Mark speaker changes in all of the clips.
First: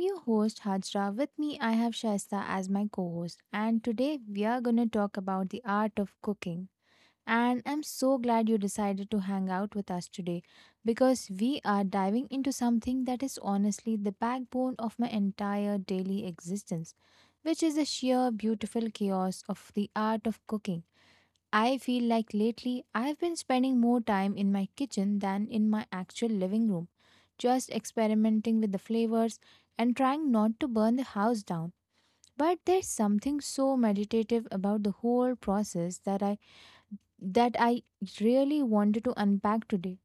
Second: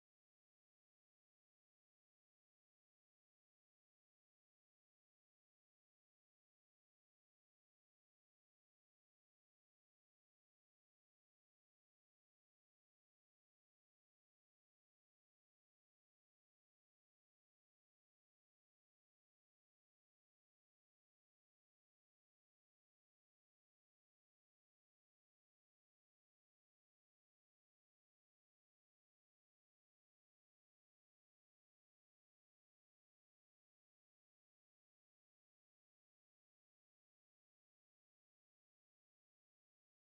Speaker 1: your host Hajra. With me I have Shaista as my co-host, and today we are going to talk about the art of cooking. And I'm so glad you decided to hang out with us today, because we are diving into something that is honestly the backbone of my entire daily existence, which is the sheer beautiful chaos of the art of cooking. I feel like lately I've been spending more time in my kitchen than in my actual living room, just experimenting with the flavors and trying not to burn the house down. But there's something so meditative about the whole process that I really wanted to unpack today.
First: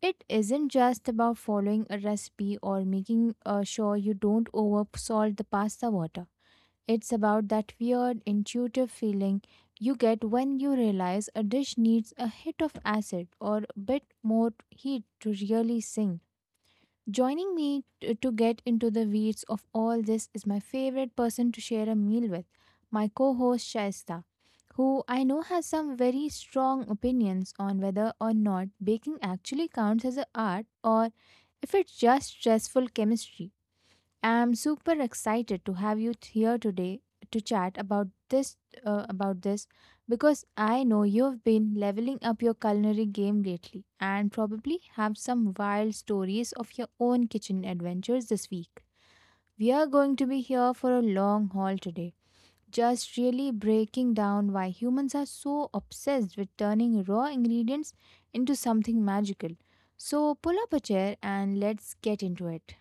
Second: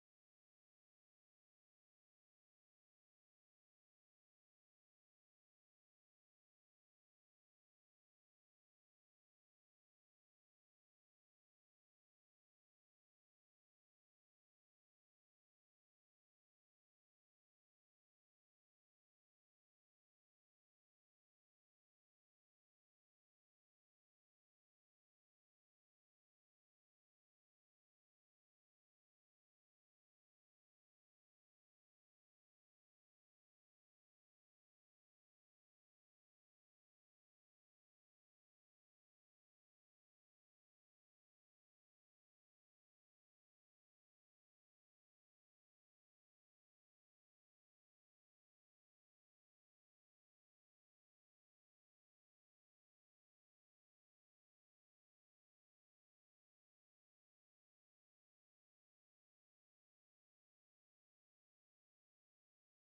Speaker 1: It isn't just about following a recipe or making sure you don't over salt the pasta water. It's about that weird intuitive feeling you get when you realize a dish needs a hit of acid or a bit more heat to really sink. Joining me to get into the weeds of all this is my favorite person to share a meal with, my co host Shaista, who I know has some very strong opinions on whether or not baking actually counts as an art or if it's just stressful chemistry. I'm super excited to have you here today to chat about this, because I know you've been leveling up your culinary game lately and probably have some wild stories of your own kitchen adventures this week. We are going to be here for a long haul today, just really breaking down why humans are so obsessed with turning raw ingredients into something magical. So pull up a chair and let's get into it.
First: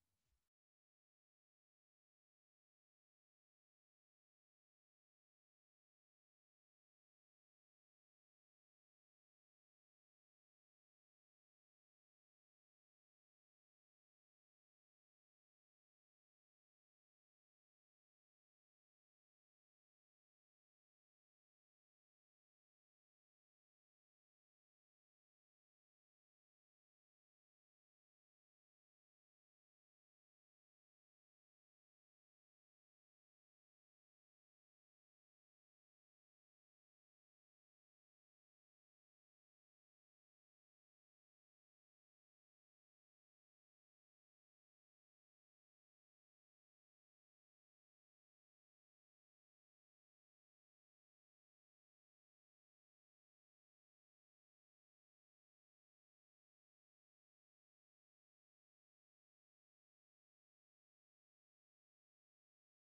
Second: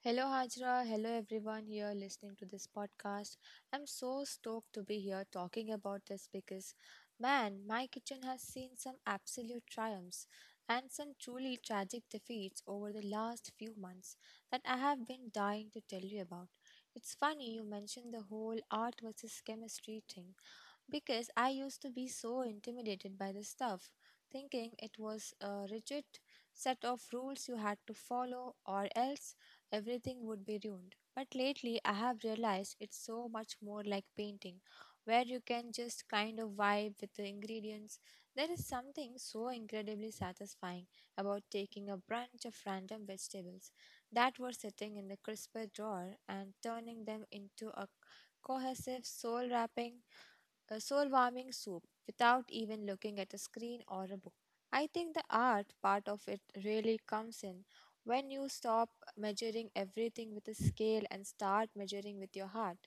Speaker 2: Hello, Hajra. Hello, everyone here listening to this podcast. I'm so stoked to be here talking about this because, man, my kitchen has seen some absolute triumphs and some truly tragic defeats over the last few months that I have been dying to tell you about. It's funny you mentioned the whole art versus chemistry thing because I used to be so intimidated by the stuff, thinking it was a rigid set of rules you had to follow or else everything would be ruined. But lately, I have realized it's so much more like painting, where you can just kind of vibe with the ingredients. There is something so incredibly satisfying about taking a bunch of random vegetables that were sitting in the crisper drawer and turning them into a cohesive soul wrapping a soul warming soup without even looking at a screen or a book. I think the art part of it really comes in when you stop measuring everything with a scale and start measuring with your heart.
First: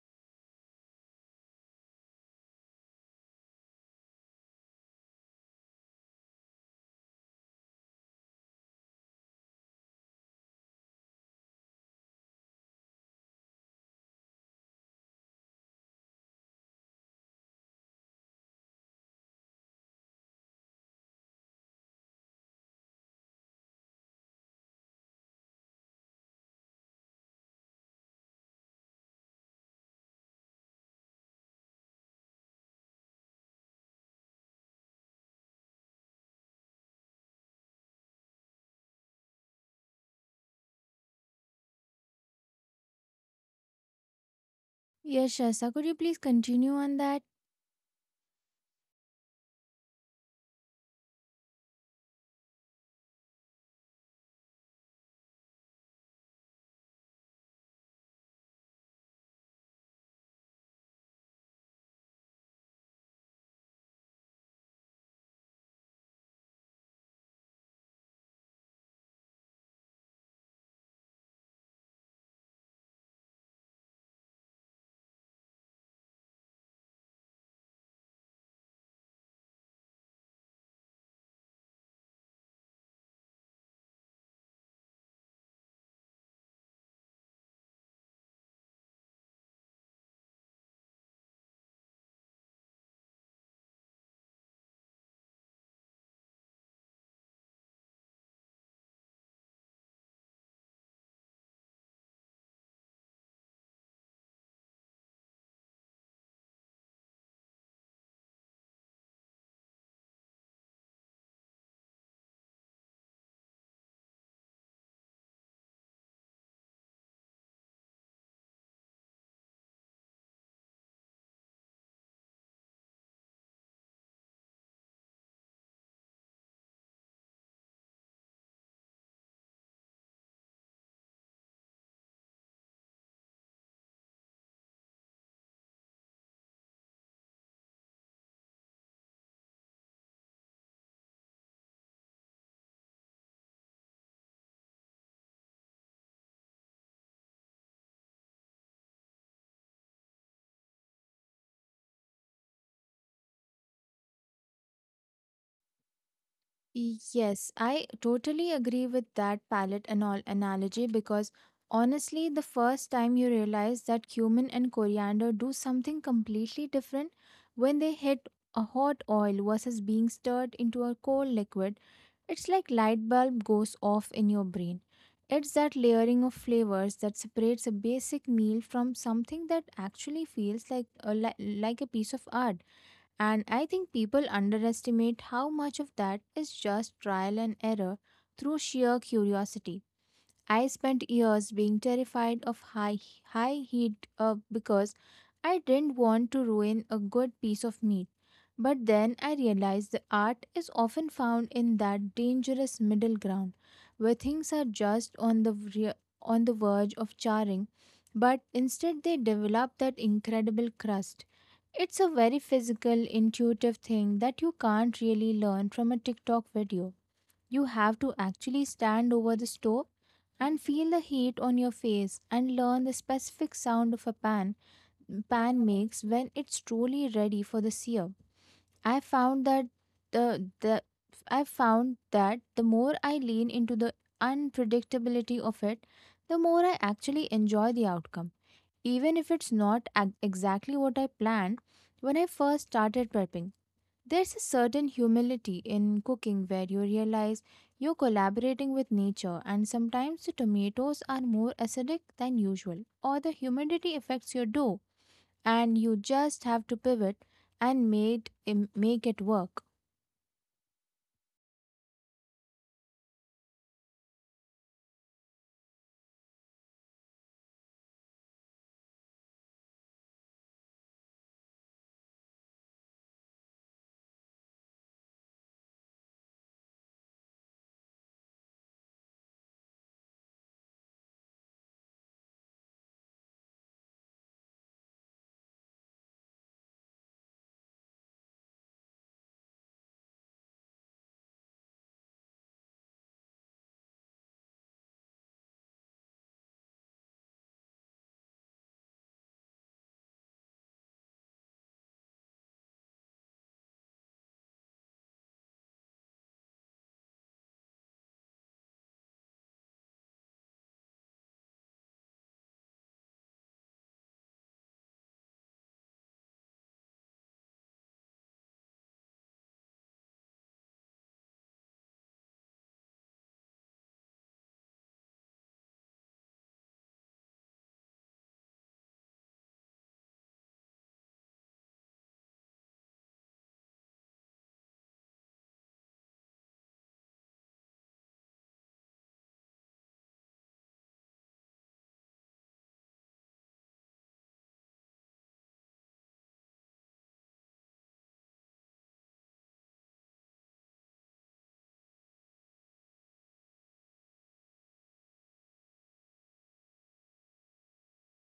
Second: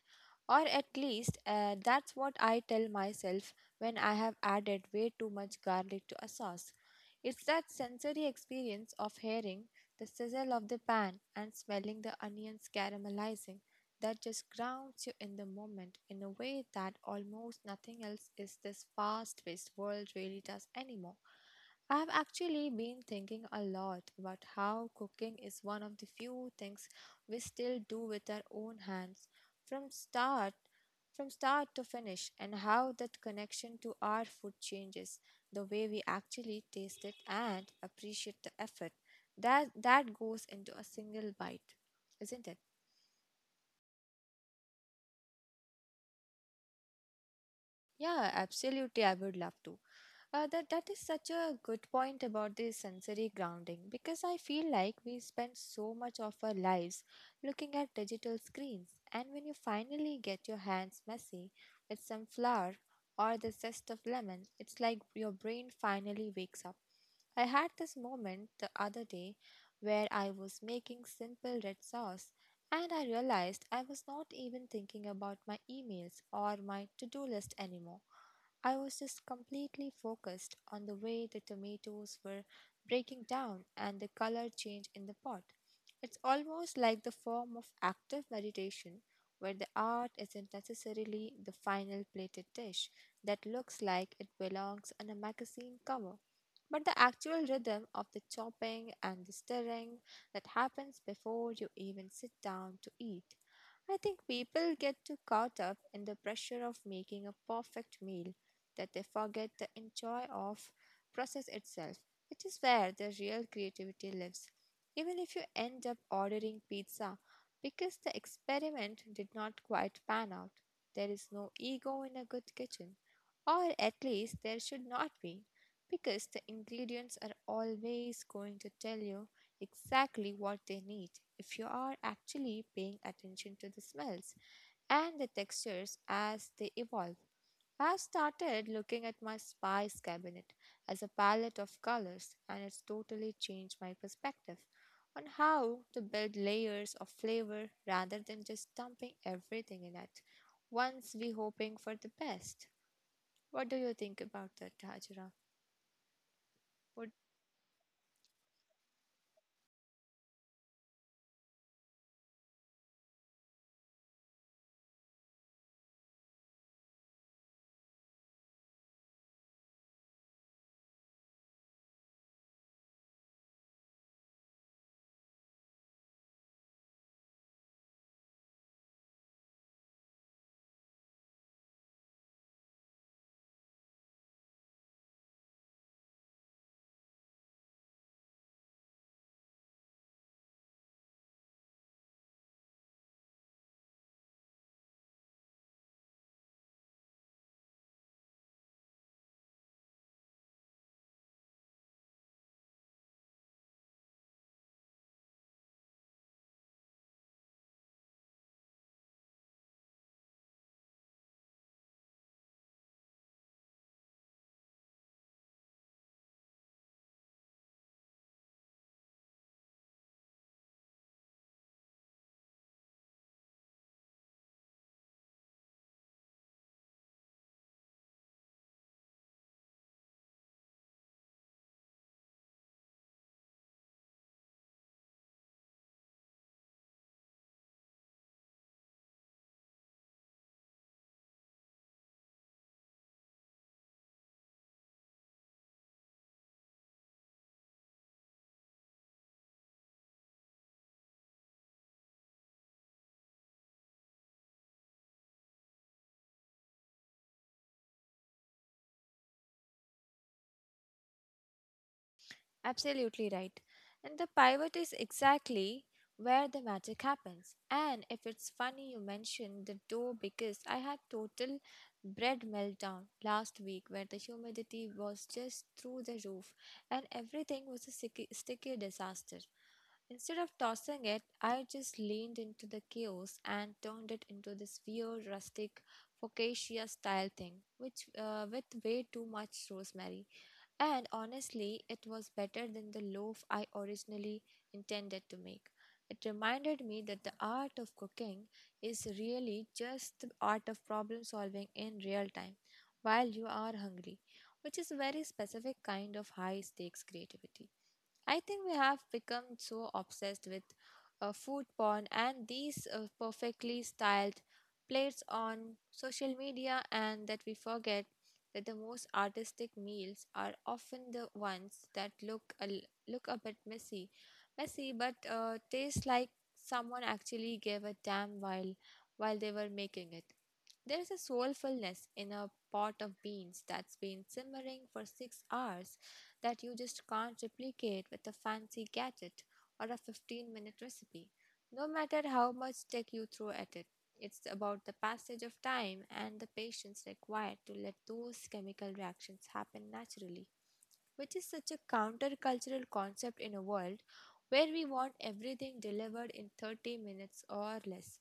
Speaker 2: Or at least that's what I tell myself when I have added way too much garlic to a sauce. It's that sensory experience of hearing the sizzle of the pan and smelling the onions caramelizing that just grounds you in the moment in a way that almost nothing else is this fast paced world really does anymore. I've actually been thinking a lot about how cooking is one of the few things we still do with our own hands from start from start to finish, and how that connection to our food changes the way we actually taste it and appreciate the effort that goes into a single bite, isn't it?
Speaker 1: Yes, Shasta, could you please continue on that?
Speaker 2: Yeah, absolutely. I would love to. That is such a good point about the sensory grounding because I feel like we spend so much of our lives looking at digital screens, and when you finally get your hands messy with some flour or the zest of lemon, it's like your brain finally wakes up. I had this moment the other day where I was making simple red sauce and I realized I was not even thinking about my emails or my to do list anymore. I was just completely focused on the way the tomatoes were breaking down and the color change in the pot. It's almost like the form of active meditation where the art isn't necessarily the final plated dish that looks like it belongs on a magazine cover. But the actual rhythm of the chopping and the stirring that happens before you even sit down to eat. I think people get too caught up in the pressure of making a perfect meal that they forget the enjoy of process itself, which is where the real creativity lives. Even if you end up ordering pizza because the experiment did not quite pan out, there is no ego in a good kitchen, or at least there should not be, because the ingredients are always going to tell you exactly what they need if you are actually paying attention to the smells and the textures as they evolve. I've started looking at my spice cabinet as a palette of colors, and it's totally changed my perspective on how to build layers of flavor rather than just dumping everything in it once we hoping for the best. What do you think about that, Hajra?
Speaker 1: Y-
Speaker 2: Would.
Speaker 1: Yes, I totally agree with that palette and all analogy, because honestly, the first time you realize that cumin and coriander do something completely different when they hit a hot oil versus being stirred into a cold liquid, it's like light bulb goes off in your brain. It's that layering of flavors that separates a basic meal from something that actually feels like like a piece of art. And I think people underestimate how much of that is just trial and error through sheer curiosity. I spent years being terrified of high heat, because I didn't want to ruin a good piece of meat. But then I realized the art is often found in that dangerous middle ground where things are just on the verge of charring, but instead they develop that incredible crust. It's a very physical, intuitive thing that you can't really learn from a TikTok video. You have to actually stand over the stove and feel the heat on your face and learn the specific sound of a pan makes when it's truly ready for the sear. I found that the, the I found that the more I lean into the unpredictability of it, the more I actually enjoy the outcome. Even if it's not exactly what I planned when I first started prepping, there's a certain humility in cooking where you realize you're collaborating with nature, and sometimes the tomatoes are more acidic than usual, or the humidity affects your dough and you just have to pivot and make it work.
Speaker 2: Absolutely right. And the pivot is exactly where the magic happens. And if it's funny you mentioned the dough because I had total bread meltdown last week where the humidity was just through the roof and everything was a sticky disaster. Instead of tossing it, I just leaned into the chaos and turned it into this weird rustic focaccia style thing, which with way too much rosemary. And honestly, it was better than the loaf I originally intended to make. It reminded me that the art of cooking is really just the art of problem solving in real time while you are hungry, which is a very specific kind of high stakes creativity. I think we have become so obsessed with food porn and these perfectly styled plates on social media, and that we forget that the most artistic meals are often the ones that look a bit messy, messy, but taste like someone actually gave a damn while they were making it. There is a soulfulness in a pot of beans that's been simmering for 6 hours that you just can't replicate with a fancy gadget or a 15-minute recipe, no matter how much tech you throw at it. It's about the passage of time and the patience required to let those chemical reactions happen naturally, which is such a countercultural concept in a world where we want everything delivered in 30 minutes or less.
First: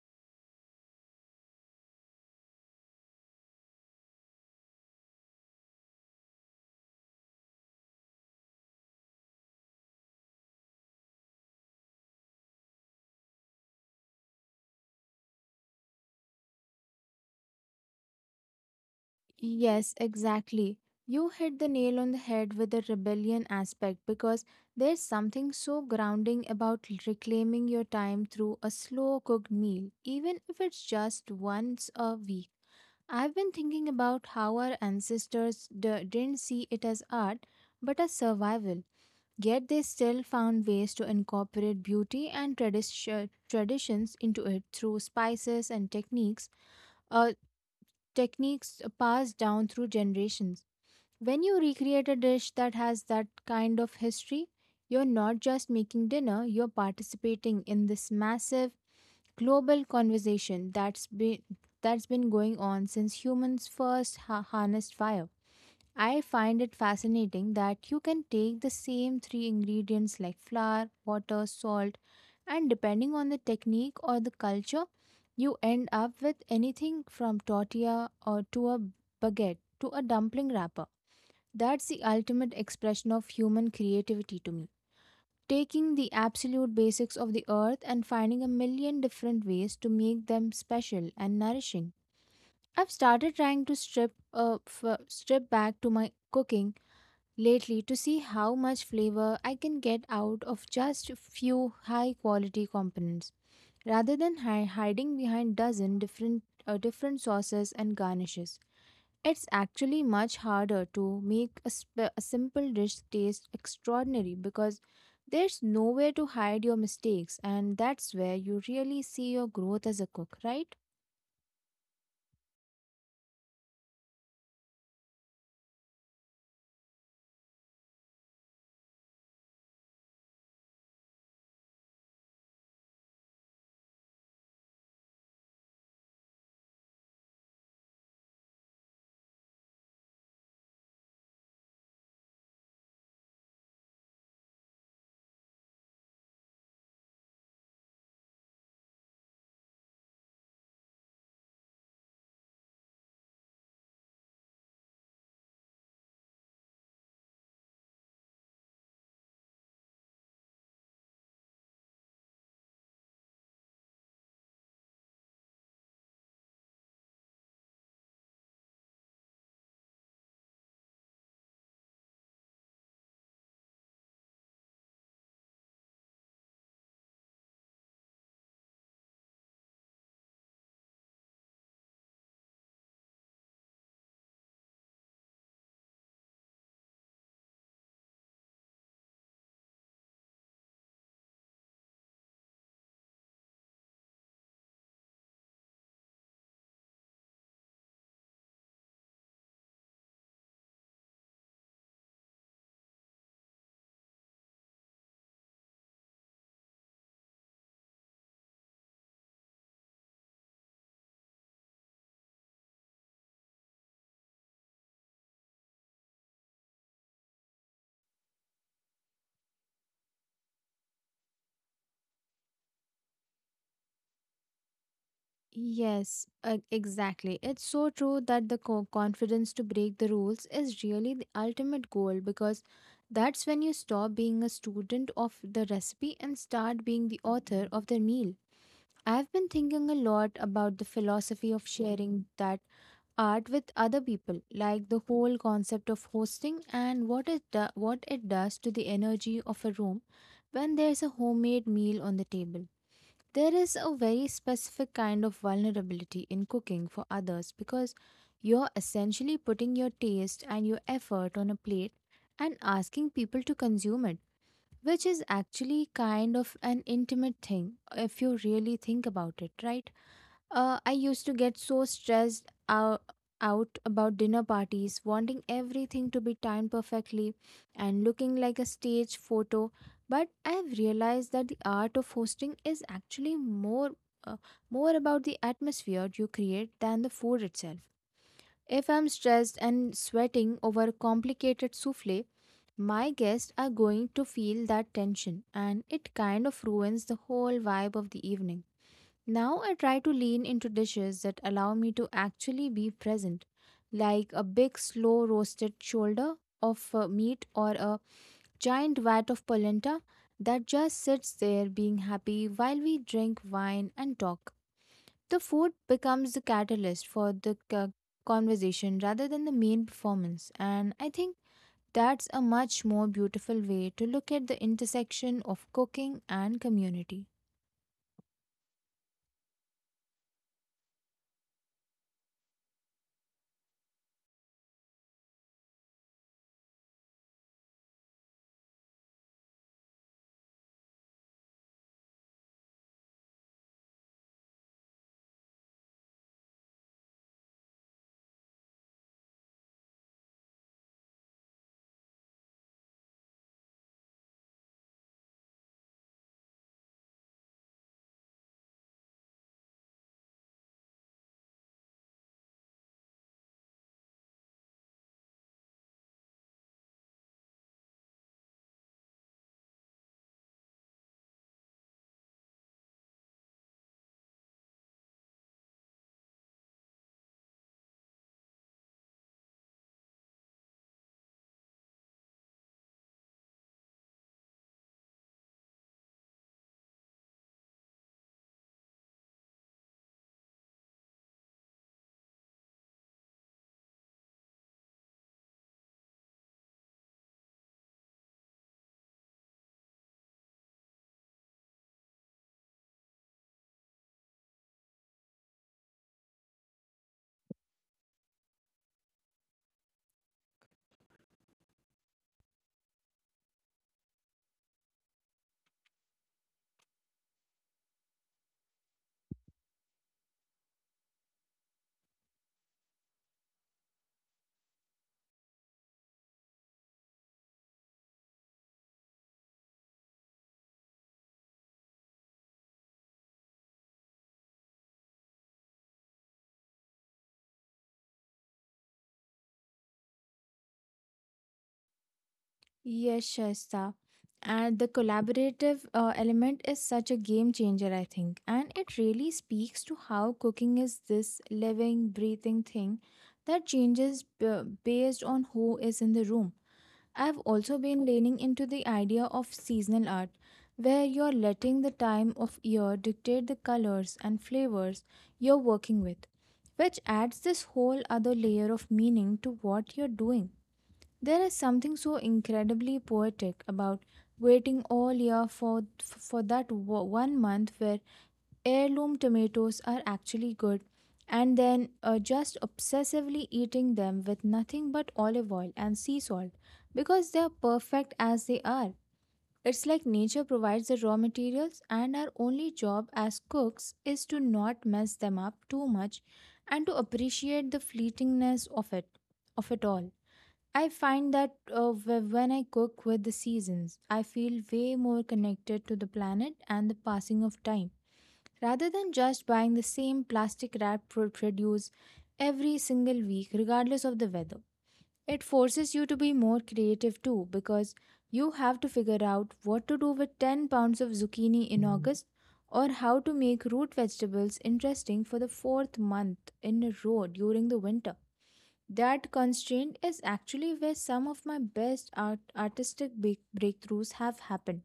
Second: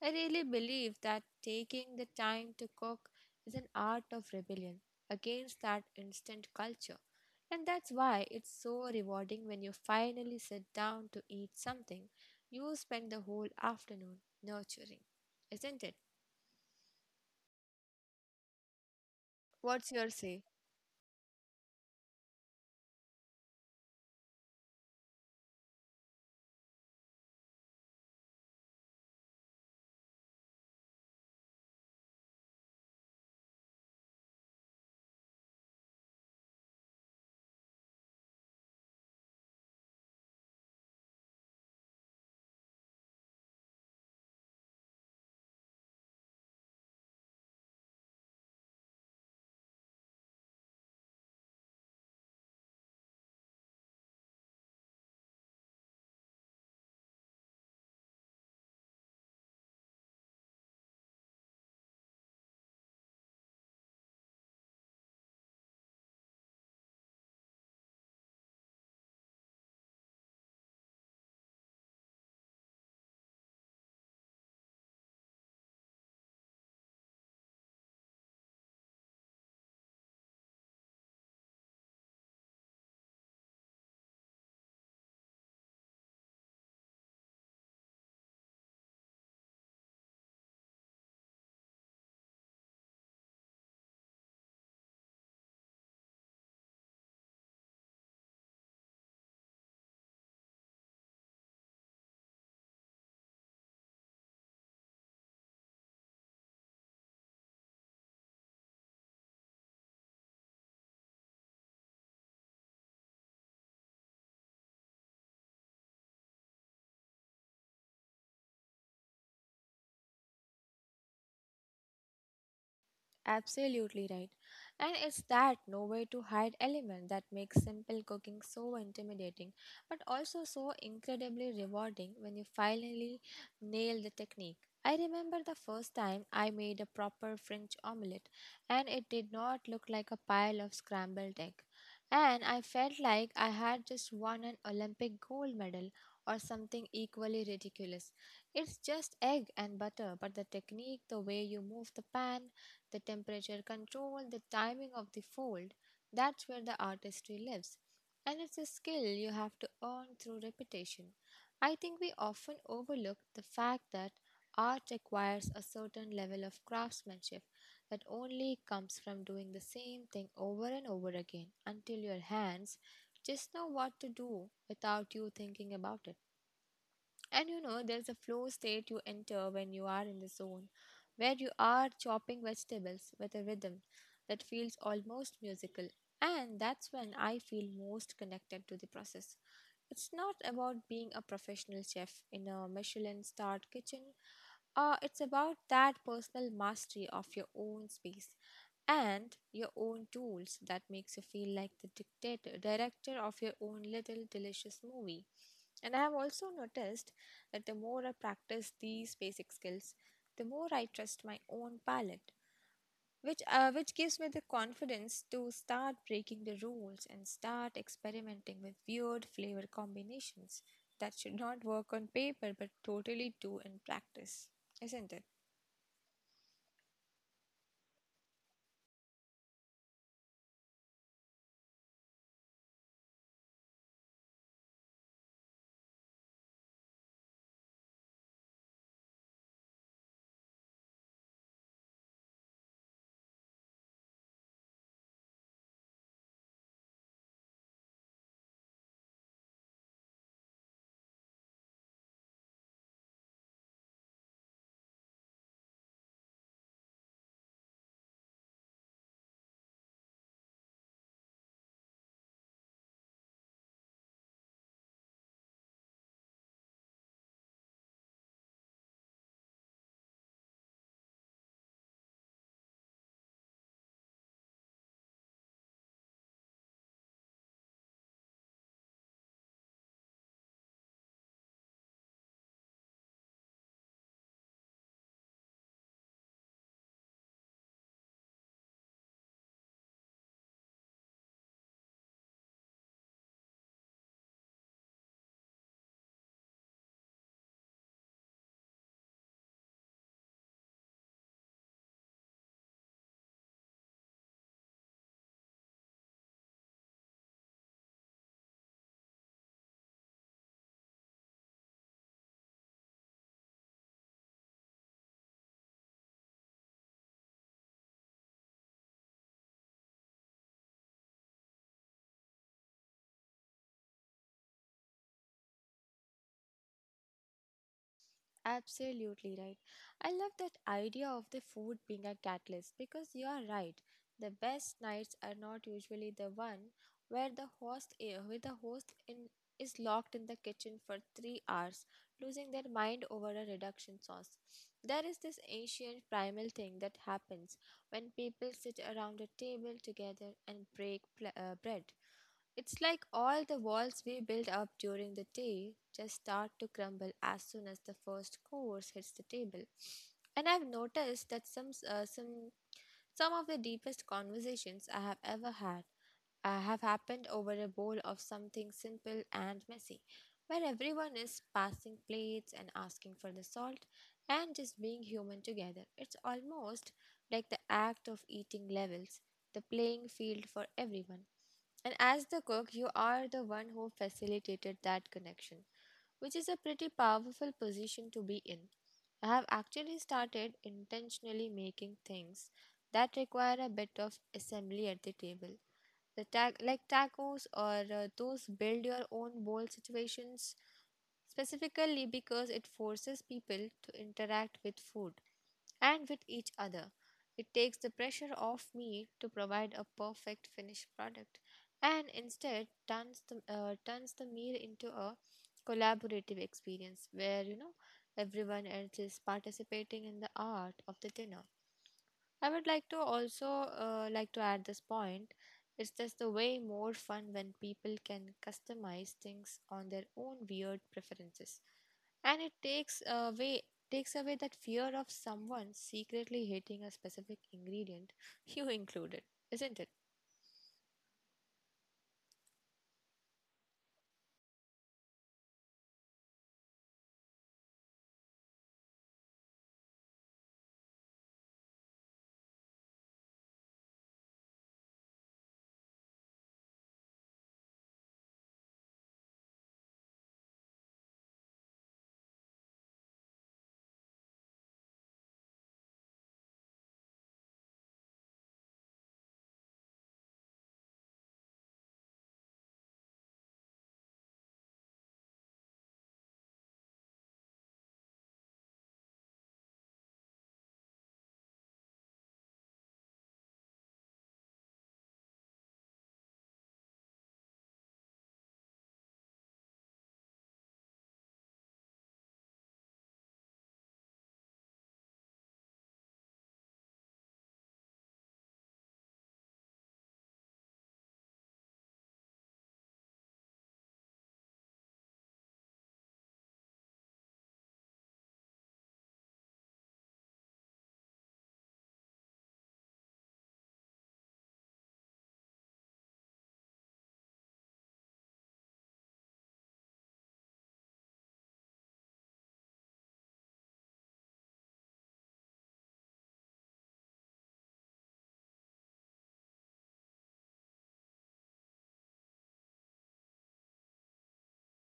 Speaker 2: I really believe that taking the time to cook is an art of rebellion against that instant culture. And that's why it's so rewarding when you finally sit down to eat something you spend the whole afternoon nurturing. Isn't it? What's
Speaker 1: Yes,
Speaker 2: your say?
Speaker 1: exactly. You hit the nail on the head with the rebellion aspect, because there's something so grounding about reclaiming your time through a slow cooked meal, even if it's just once a week. I've been thinking about how our ancestors didn't see it as art but as survival. Yet they still found ways to incorporate beauty and traditions into it through spices and uh, techniques passed down through generations. When you recreate a dish that has that kind of history, you're not just making dinner, you're participating in this massive global conversation that's been going on since humans first harnessed fire. I find it fascinating that you can take the same three ingredients like flour, water, salt, and depending on the technique or the culture, you end up with anything from tortilla or to a baguette to a dumpling wrapper. That's the ultimate expression of human creativity to me. Taking the absolute basics of the earth and finding a million different ways to make them special and nourishing. I've started trying to strip back to my cooking lately, to see how much flavor I can get out of just few high quality components rather than hiding behind dozen different sauces and garnishes. It's actually much harder to make a simple dish taste extraordinary, because there's nowhere to hide your mistakes, and that's where you really see your growth as a cook, right?
Speaker 2: Absolutely right. And it's that nowhere to hide element that makes simple cooking so intimidating, but also so incredibly rewarding when you finally nail the technique. I remember the first time I made a proper French omelette, and it did not look like a pile of scrambled egg. And I felt like I had just won an Olympic gold medal or something equally ridiculous. It's just egg and butter, but the technique, the way you move the pan, the temperature control, the timing of the fold. That's where the artistry lives. And it's a skill you have to earn through repetition. I think we often overlook the fact that art requires a certain level of craftsmanship that only comes from doing the same thing over and over again until your hands just know what to do without you thinking about it. And you know, there's a flow state you enter when you are in the zone, where you are chopping vegetables with a rhythm that feels almost musical. And that's when I feel most connected to the process. It's not about being a professional chef in a Michelin starred kitchen, it's about that personal mastery of your own space and your own tools that makes you feel like the dictator, director of your own little delicious movie. And I have also noticed that the more I practice these basic skills, the more I trust my own palate, which gives me the confidence to start breaking the rules and start experimenting with weird flavor combinations that should not work on paper but totally do in practice, isn't it?
Speaker 1: Yes, exactly. It's so true that the confidence to break the rules is really the ultimate goal, because that's when you stop being a student of the recipe and start being the author of the meal. I've been thinking a lot about the philosophy of sharing that art with other people, like the whole concept of hosting and what it does to the energy of a room when there's a homemade meal on the table. There is a very specific kind of vulnerability in cooking for others, because you're essentially putting your taste and your effort on a plate and asking people to consume it, which is actually kind of an intimate thing if you really think about it, right? I used to get so stressed out about dinner parties, wanting everything to be timed perfectly and looking like a stage photo. But I have realized that the art of hosting is actually uh, more about the atmosphere you create than the food itself. If I'm stressed and sweating over a complicated souffle, my guests are going to feel that tension, and it kind of ruins the whole vibe of the evening. Now I try to lean into dishes that allow me to actually be present, like a big slow roasted shoulder of meat or a giant vat of polenta that just sits there being happy while we drink wine and talk. The food becomes the catalyst for the conversation rather than the main performance, and I think that's a much more beautiful way to look at the intersection of cooking and community.
Speaker 2: Absolutely right. I love that idea of the food being a catalyst because you are right. The best nights are not usually the one where where the host in is locked in the kitchen for 3 hours, losing their mind over a reduction sauce. There is this ancient primal thing that happens when people sit around a table together and bread. It's like all the walls we build up during the day just start to crumble as soon as the first course hits the table. And I've noticed that some s- some of the deepest conversations I have ever had have happened over a bowl of something simple and messy, where everyone is passing plates and asking for the salt and just being human together. It's almost like the act of eating levels, the playing field for everyone. And as the cook, you are the one who facilitated that connection, which is a pretty powerful position to be in. I have actually started intentionally making things that require a bit of assembly at the table. Like tacos or those build your own bowl situations, specifically because it forces people to interact with food and with each other. It takes the pressure off me to provide a perfect finished product and instead turns the meal into a collaborative experience where you know everyone else is participating in the art of the dinner. I would like to also like to add this point. It's just the way more fun when people can customize things on their own weird preferences, and it takes away that fear of someone secretly hating a specific ingredient you included, isn't it?
Speaker 1: Yes, Shasta. And the collaborative element is such a game changer, I think. And it really speaks to how cooking is this living, breathing thing that changes based on who is in the room. I've also been leaning into the idea of seasonal art, where you're letting the time of year dictate the colors and flavors you're working with, which adds this whole other layer of meaning to what you're doing. There is something so incredibly poetic about waiting all year for that one month where heirloom tomatoes are actually good, and then just obsessively eating them with nothing but olive oil and sea salt, because they're perfect as they are. It's like nature provides the raw materials and our only job as cooks is to not mess them up too much, and to appreciate the fleetingness of it all. I find that when I cook with the seasons, I feel way more connected to the planet and the passing of time. Rather than just buying the same plastic wrapped produce every single week, regardless of the weather, it forces you to be more creative too, because you have to figure out what to do with 10 pounds of zucchini in August, or how to make root vegetables interesting for the fourth month in a row during the winter. That constraint is actually where some of my best artistic breakthroughs have happened.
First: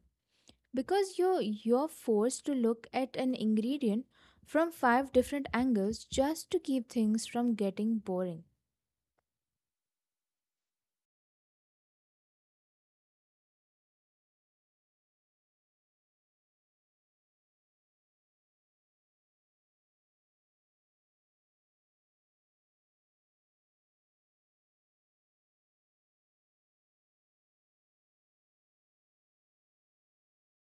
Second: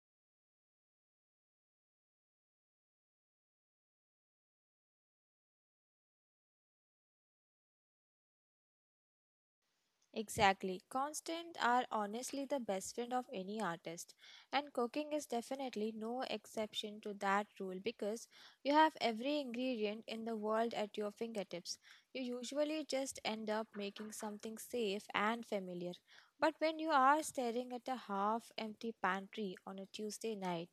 Speaker 1: Because you're forced to look at an ingredient from five different angles just to keep things from getting boring.
Speaker 2: Exactly. Constant are honestly the best friend of any artist. And cooking is definitely no exception to that rule because you have every ingredient in the world at your fingertips. You usually just end up making something safe and familiar. But when you are staring at a half empty pantry on a Tuesday night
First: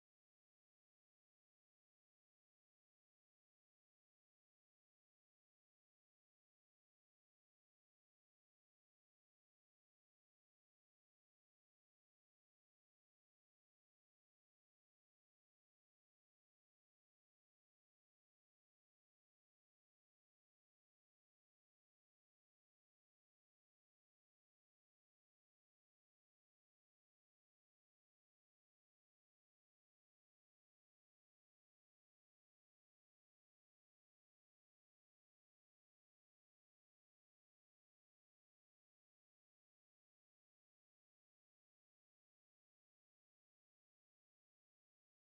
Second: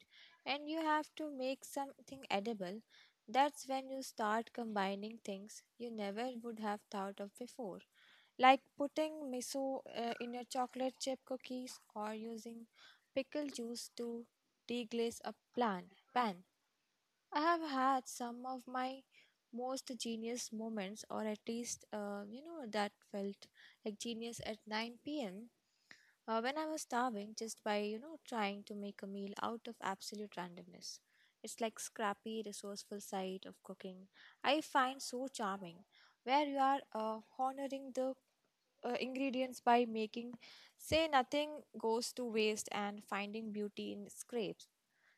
Speaker 2: and you have to make something edible, that's when you start combining things you never would have thought of before, like putting miso in your chocolate chip cookies or using pickle juice to deglaze a plan pan. I have had some of my most genius moments, or at least that felt like genius at 9 p.m. When I was starving, just by trying to make a meal out of absolute randomness. It's like scrappy, resourceful side of cooking I find so charming, where you are honoring the ingredients by making say nothing goes to waste and finding beauty in scrapes.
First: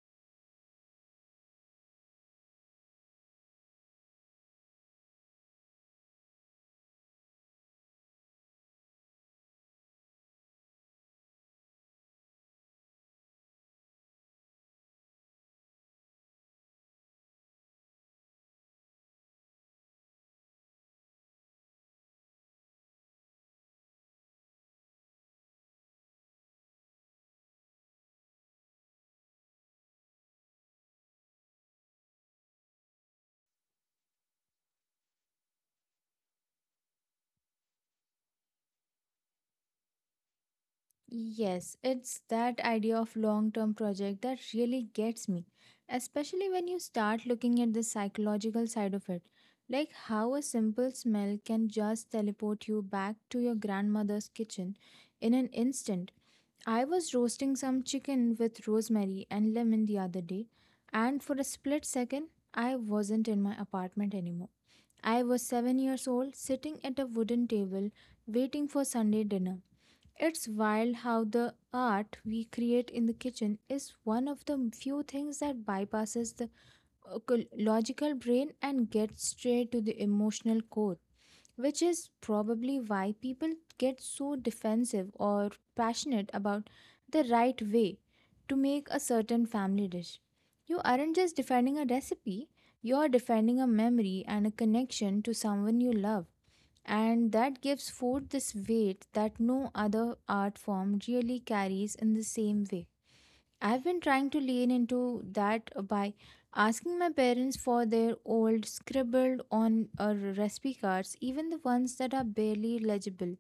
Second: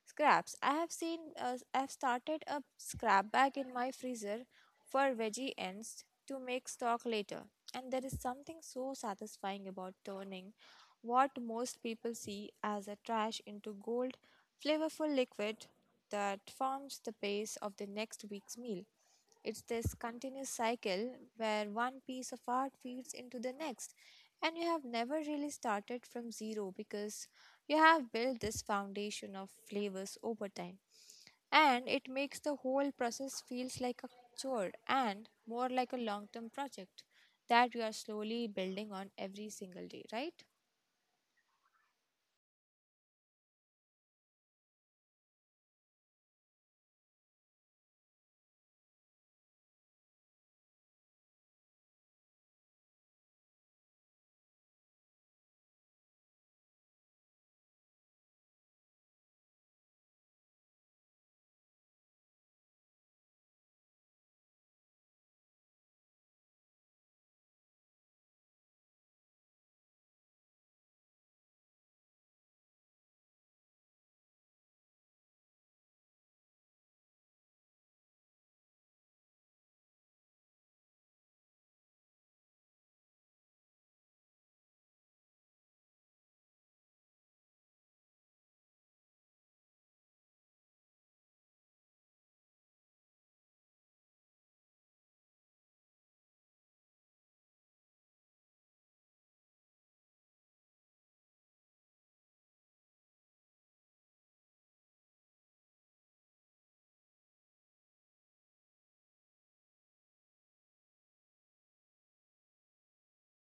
Speaker 2: scraps. I have I've started a scrap bag in my freezer for veggie ends to make stock later. And there is something so satisfying about turning what most people see as a trash into gold, flavorful liquid that forms the base of the next week's meal. It's this continuous cycle where one piece of art feeds into the next, and you have never really started from zero because you have built this foundation of flavors over time, and it makes the whole process feels like a chore and more like a long-term project that you are slowly building on every single day, right?
Speaker 1: Yes, it's that idea of long term project that really gets me, especially when you start looking at the psychological side of it. Like how a simple smell can just teleport you back to your grandmother's kitchen in an instant. I was roasting some chicken with rosemary and lemon the other day, and for a split second, I wasn't in my apartment anymore. I was 7 years old, sitting at a wooden table, waiting for Sunday dinner. It's wild how the art we create in the kitchen is one of the few things that bypasses the logical brain and gets straight to the emotional core, which is probably why people get so defensive or passionate about the right way to make a certain family dish. You aren't just defending a recipe, you're defending a memory and a connection to someone you love, and that gives food this weight that no other art form really carries in the same way. I've been trying to lean into that by asking my parents for their old scribbled on recipe cards, even the ones that are barely legible,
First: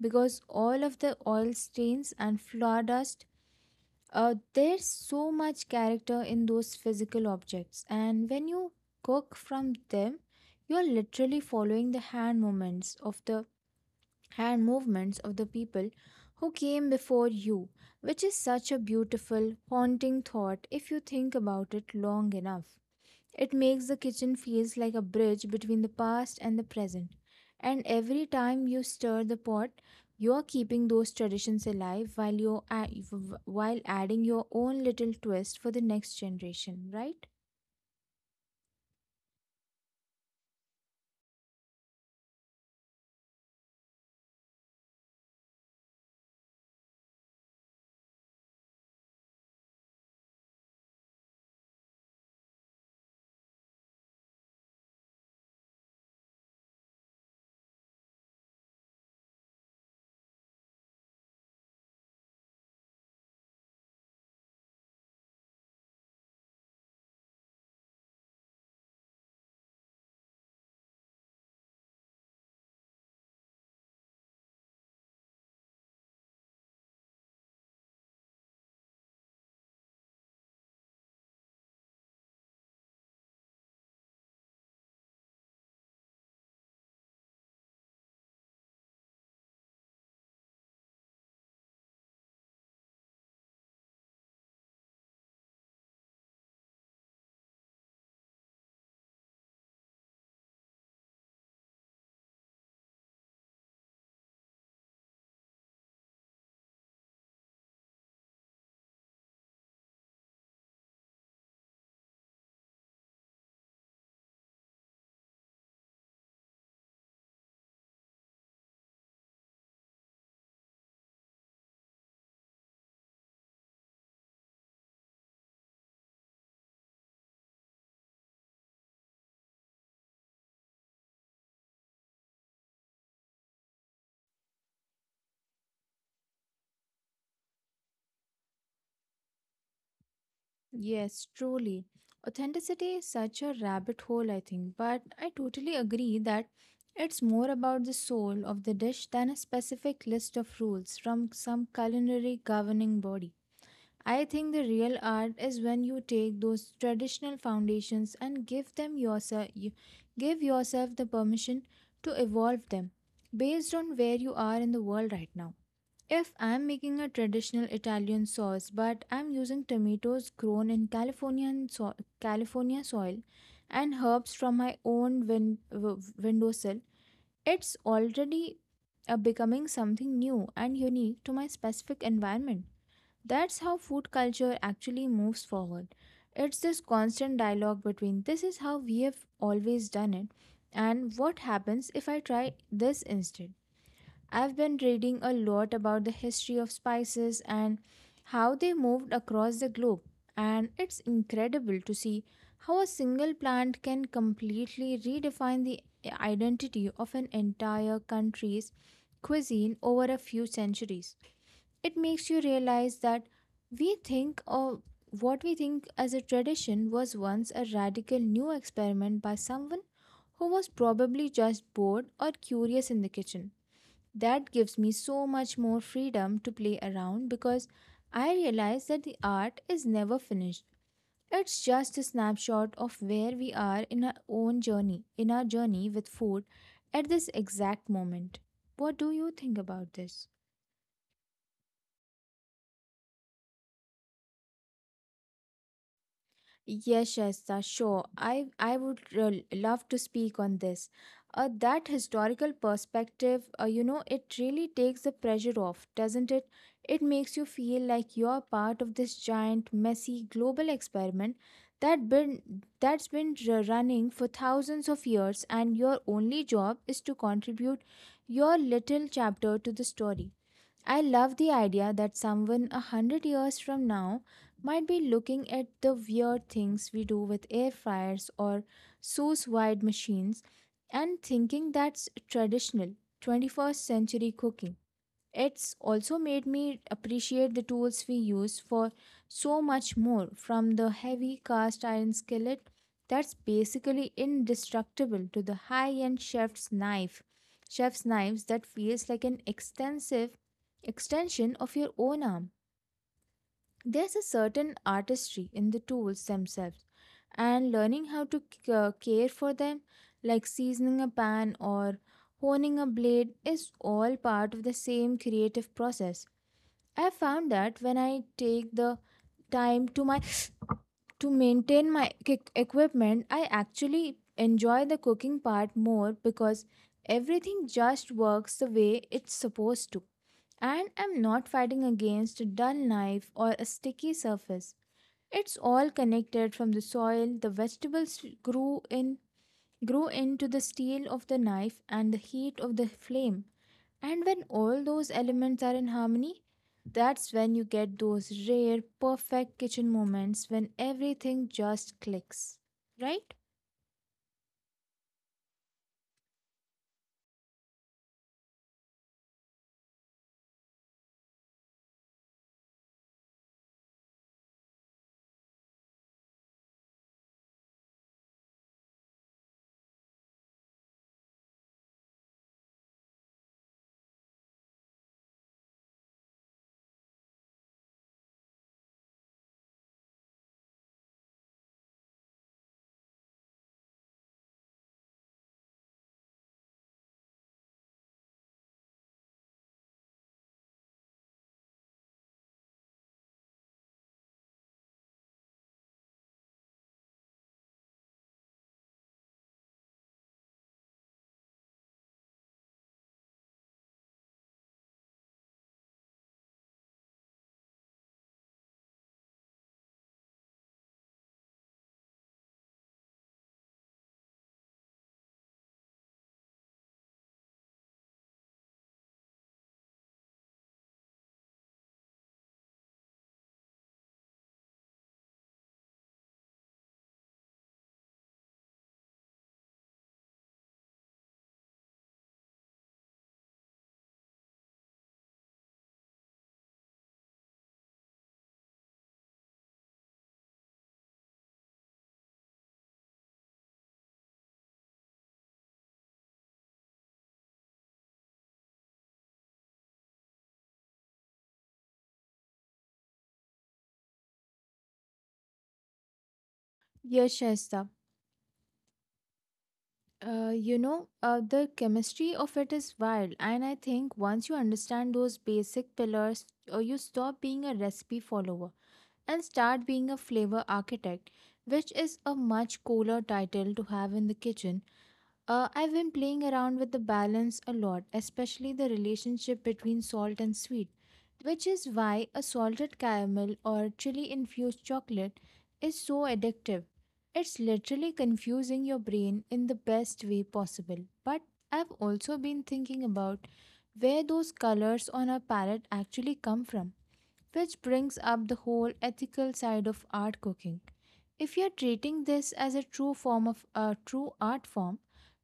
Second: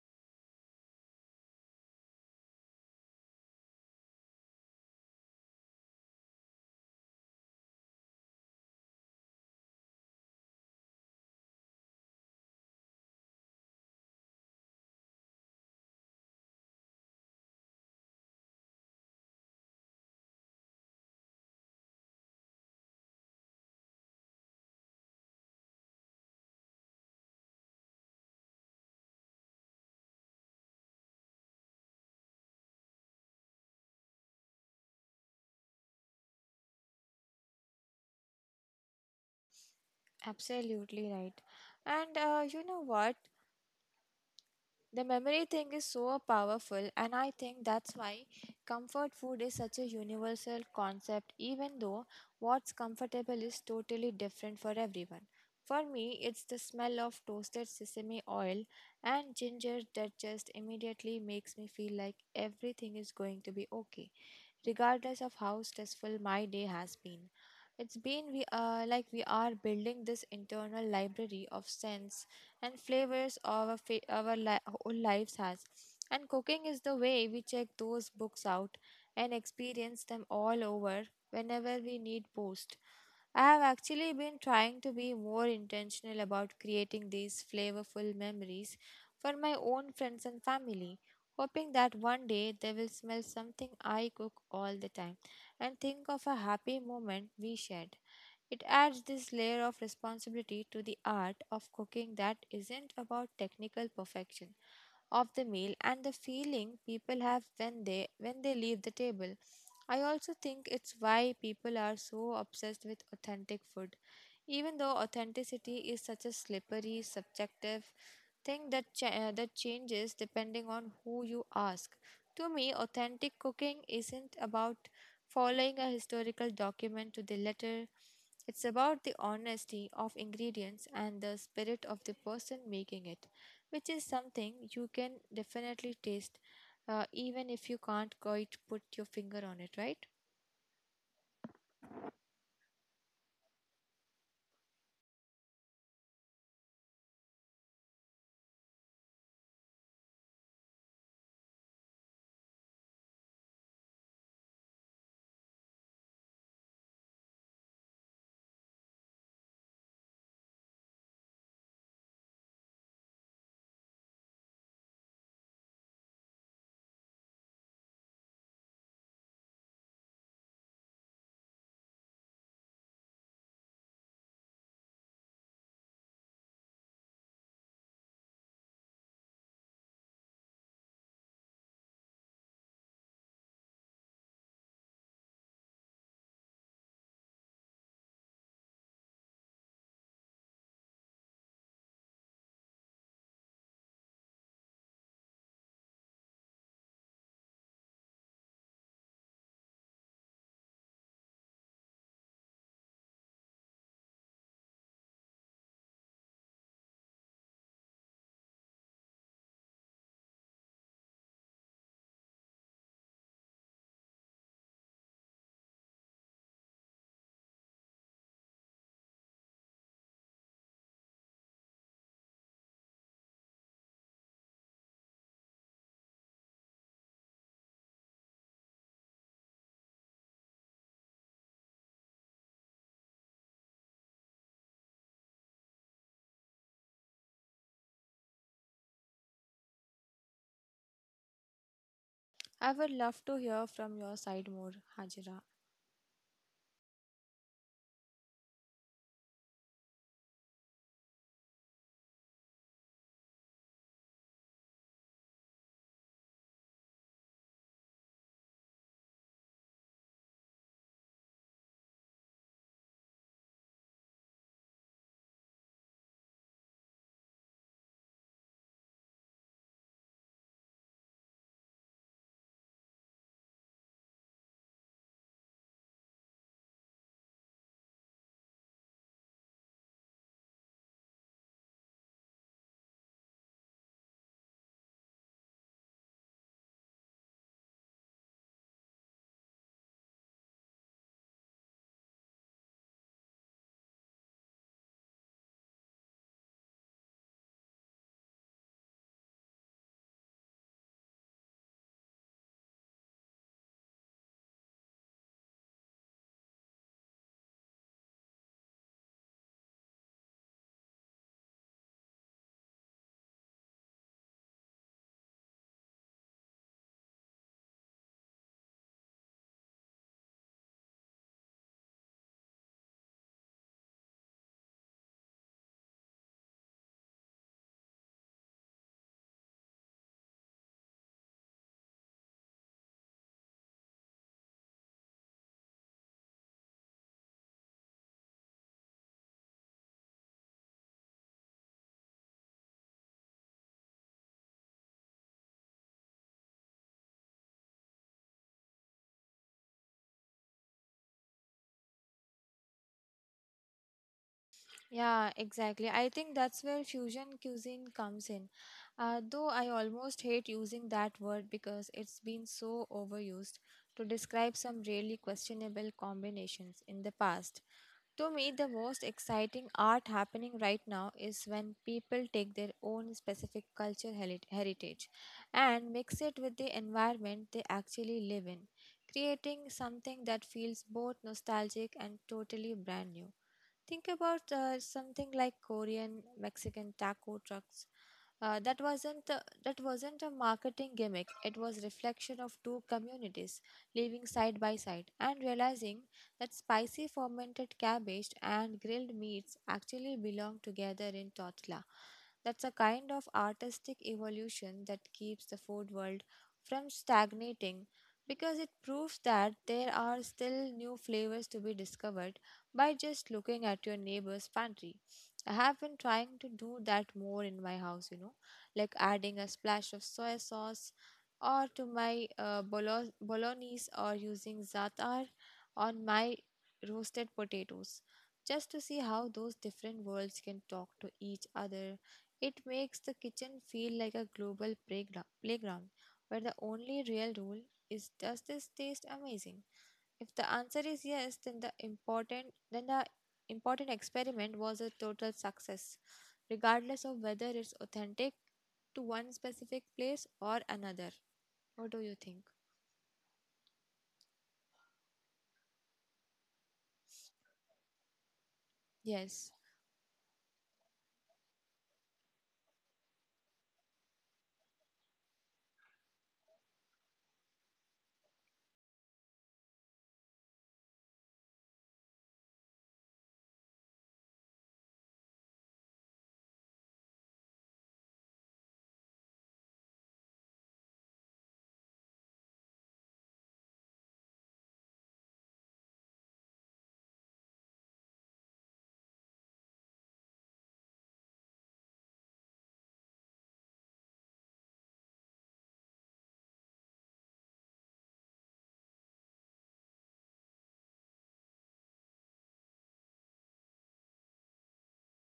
Speaker 1: because all of the oil stains and flour dust. There's so much character in those physical objects, and when you cook from them, you're literally following the hand movements of the and movements of the people who came before you, which is such a beautiful, haunting thought if you think about it long enough. It makes the kitchen feels like a bridge between the past and the present. And every time you stir the pot, you are keeping those traditions alive while adding your own little twist for the next generation, right?
Speaker 2: Absolutely right. And you know what? The memory thing is so powerful, and I think that's why comfort food is such a universal concept, even though what's comfortable is totally different for everyone. For me, it's the smell of toasted sesame oil and ginger that just immediately makes me feel like everything is going to be okay regardless of how stressful my day has been. It's been we like we are building this internal library of scents and flavors our whole lives has, and cooking is the way we check those books out and experience them all over whenever we need boost. I have actually been trying to be more intentional about creating these flavorful memories for my own friends and family, hoping that one day they will smell something I cook all the time and think of a happy moment we shared. It adds this layer of responsibility to the art of cooking that isn't about technical perfection of the meal and the feeling people have when they leave the table. I also think it's why people are so obsessed with authentic food, even though authenticity is such a slippery, subjective thing that changes depending on who you ask. To me, authentic cooking isn't about following a historical document to the letter. It's about the honesty of ingredients and the spirit of the person making it, which is something you can definitely taste, even if you can't quite put your finger on it, right?
Speaker 1: Yes, truly. Authenticity is such a rabbit hole, I think, but I totally agree that it's more about the soul of the dish than a specific list of rules from some culinary governing body. I think the real art is when you take those traditional foundations and give yourself the permission to evolve them based on where you are in the world right now. If I'm making a traditional Italian sauce but I'm using tomatoes grown in California soil and herbs from my own windowsill, it's already becoming something new and unique to my specific environment. That's how food culture actually moves forward. It's this constant dialogue between this is how we have always done it and what happens if I try this instead. I've been reading a lot about the history of spices and how they moved across the globe, and it's incredible to see how a single plant can completely redefine the identity of an entire country's cuisine over a few centuries. It makes you realize that we think of what we think as a tradition was once a radical new experiment by someone who was probably just bored or curious in the kitchen. That gives me so much more freedom to play around because I realize that the art is never finished. It's just a snapshot of where we are in our own journey, in our journey with food at this exact moment. What do you think about this?
Speaker 2: I would love to hear from your side more, Hajira.
Speaker 1: Yes, Shaista, sure. I would love to speak on this. That historical perspective, you know, it really takes the pressure off, doesn't it? It makes you feel like you're part of this giant, messy global experiment that been that's been running for thousands of years, and your only job is to contribute your little chapter to the story. I love the idea that someone a hundred years from now might be looking at the weird things we do with air fryers or sous vide machines and thinking that's traditional 21st century cooking. It's also made me appreciate the tools we use for so much more, from the heavy cast iron skillet that's basically indestructible to the high-end chef's knives that feels like an extensive extension of your own arm. There's a certain artistry in the tools themselves, and learning how to care for them, like seasoning a pan or honing a blade, is all part of the same creative process. I found that when I take the time to maintain my equipment, I actually enjoy the cooking part more because everything just works the way it's supposed to, and I'm not fighting against a dull knife or a sticky surface. It's all connected, from the soil the vegetables grew into, the steel of the knife, and the heat of the flame. And when all those elements are in harmony, that's when you get those rare, perfect kitchen moments when everything just clicks, right?
Speaker 2: Yeah, exactly. I think that's where fusion cuisine comes in. Though I almost hate using that word because it's been so overused to describe some really questionable combinations in the past. To me, the most exciting art happening right now is when people take their own specific heritage and mix it with the environment they actually live in, creating something that feels both nostalgic and totally brand new. Think about something like Korean Mexican taco trucks. That wasn't a marketing gimmick. It was reflection of two communities living side by side and realizing that spicy fermented cabbage and grilled meats actually belong together in tortilla. That's a kind of artistic evolution that keeps the food world from stagnating because it proves that there are still new flavors to be discovered by just looking at your neighbor's pantry. I have been trying to do that more in my house, you know, like adding a splash of soy sauce or to my bolognese or using za'atar on my roasted potatoes. Just to see how those different worlds can talk to each other, it makes the kitchen feel like a global playground where the only real rule is, does this taste amazing? If the answer is yes, then the important experiment was a total success, regardless of whether it's authentic to one specific place or another. What do you think?
Speaker 1: Yes, Shaista.
Speaker 2: Yes.
Speaker 1: You know, the chemistry of it is wild, and I think once you understand those basic pillars, you stop being a recipe follower and start being a flavor architect, which is a much cooler title to have in the kitchen. I've been playing around with the balance a lot, especially the relationship between salt and sweet, which is why a salted caramel or chili infused chocolate is so addictive. It's literally confusing your brain in the best way possible. But I've also been thinking about where those colors on our palette actually come from, which brings up the whole ethical side of art cooking. If you're treating this as a true art form,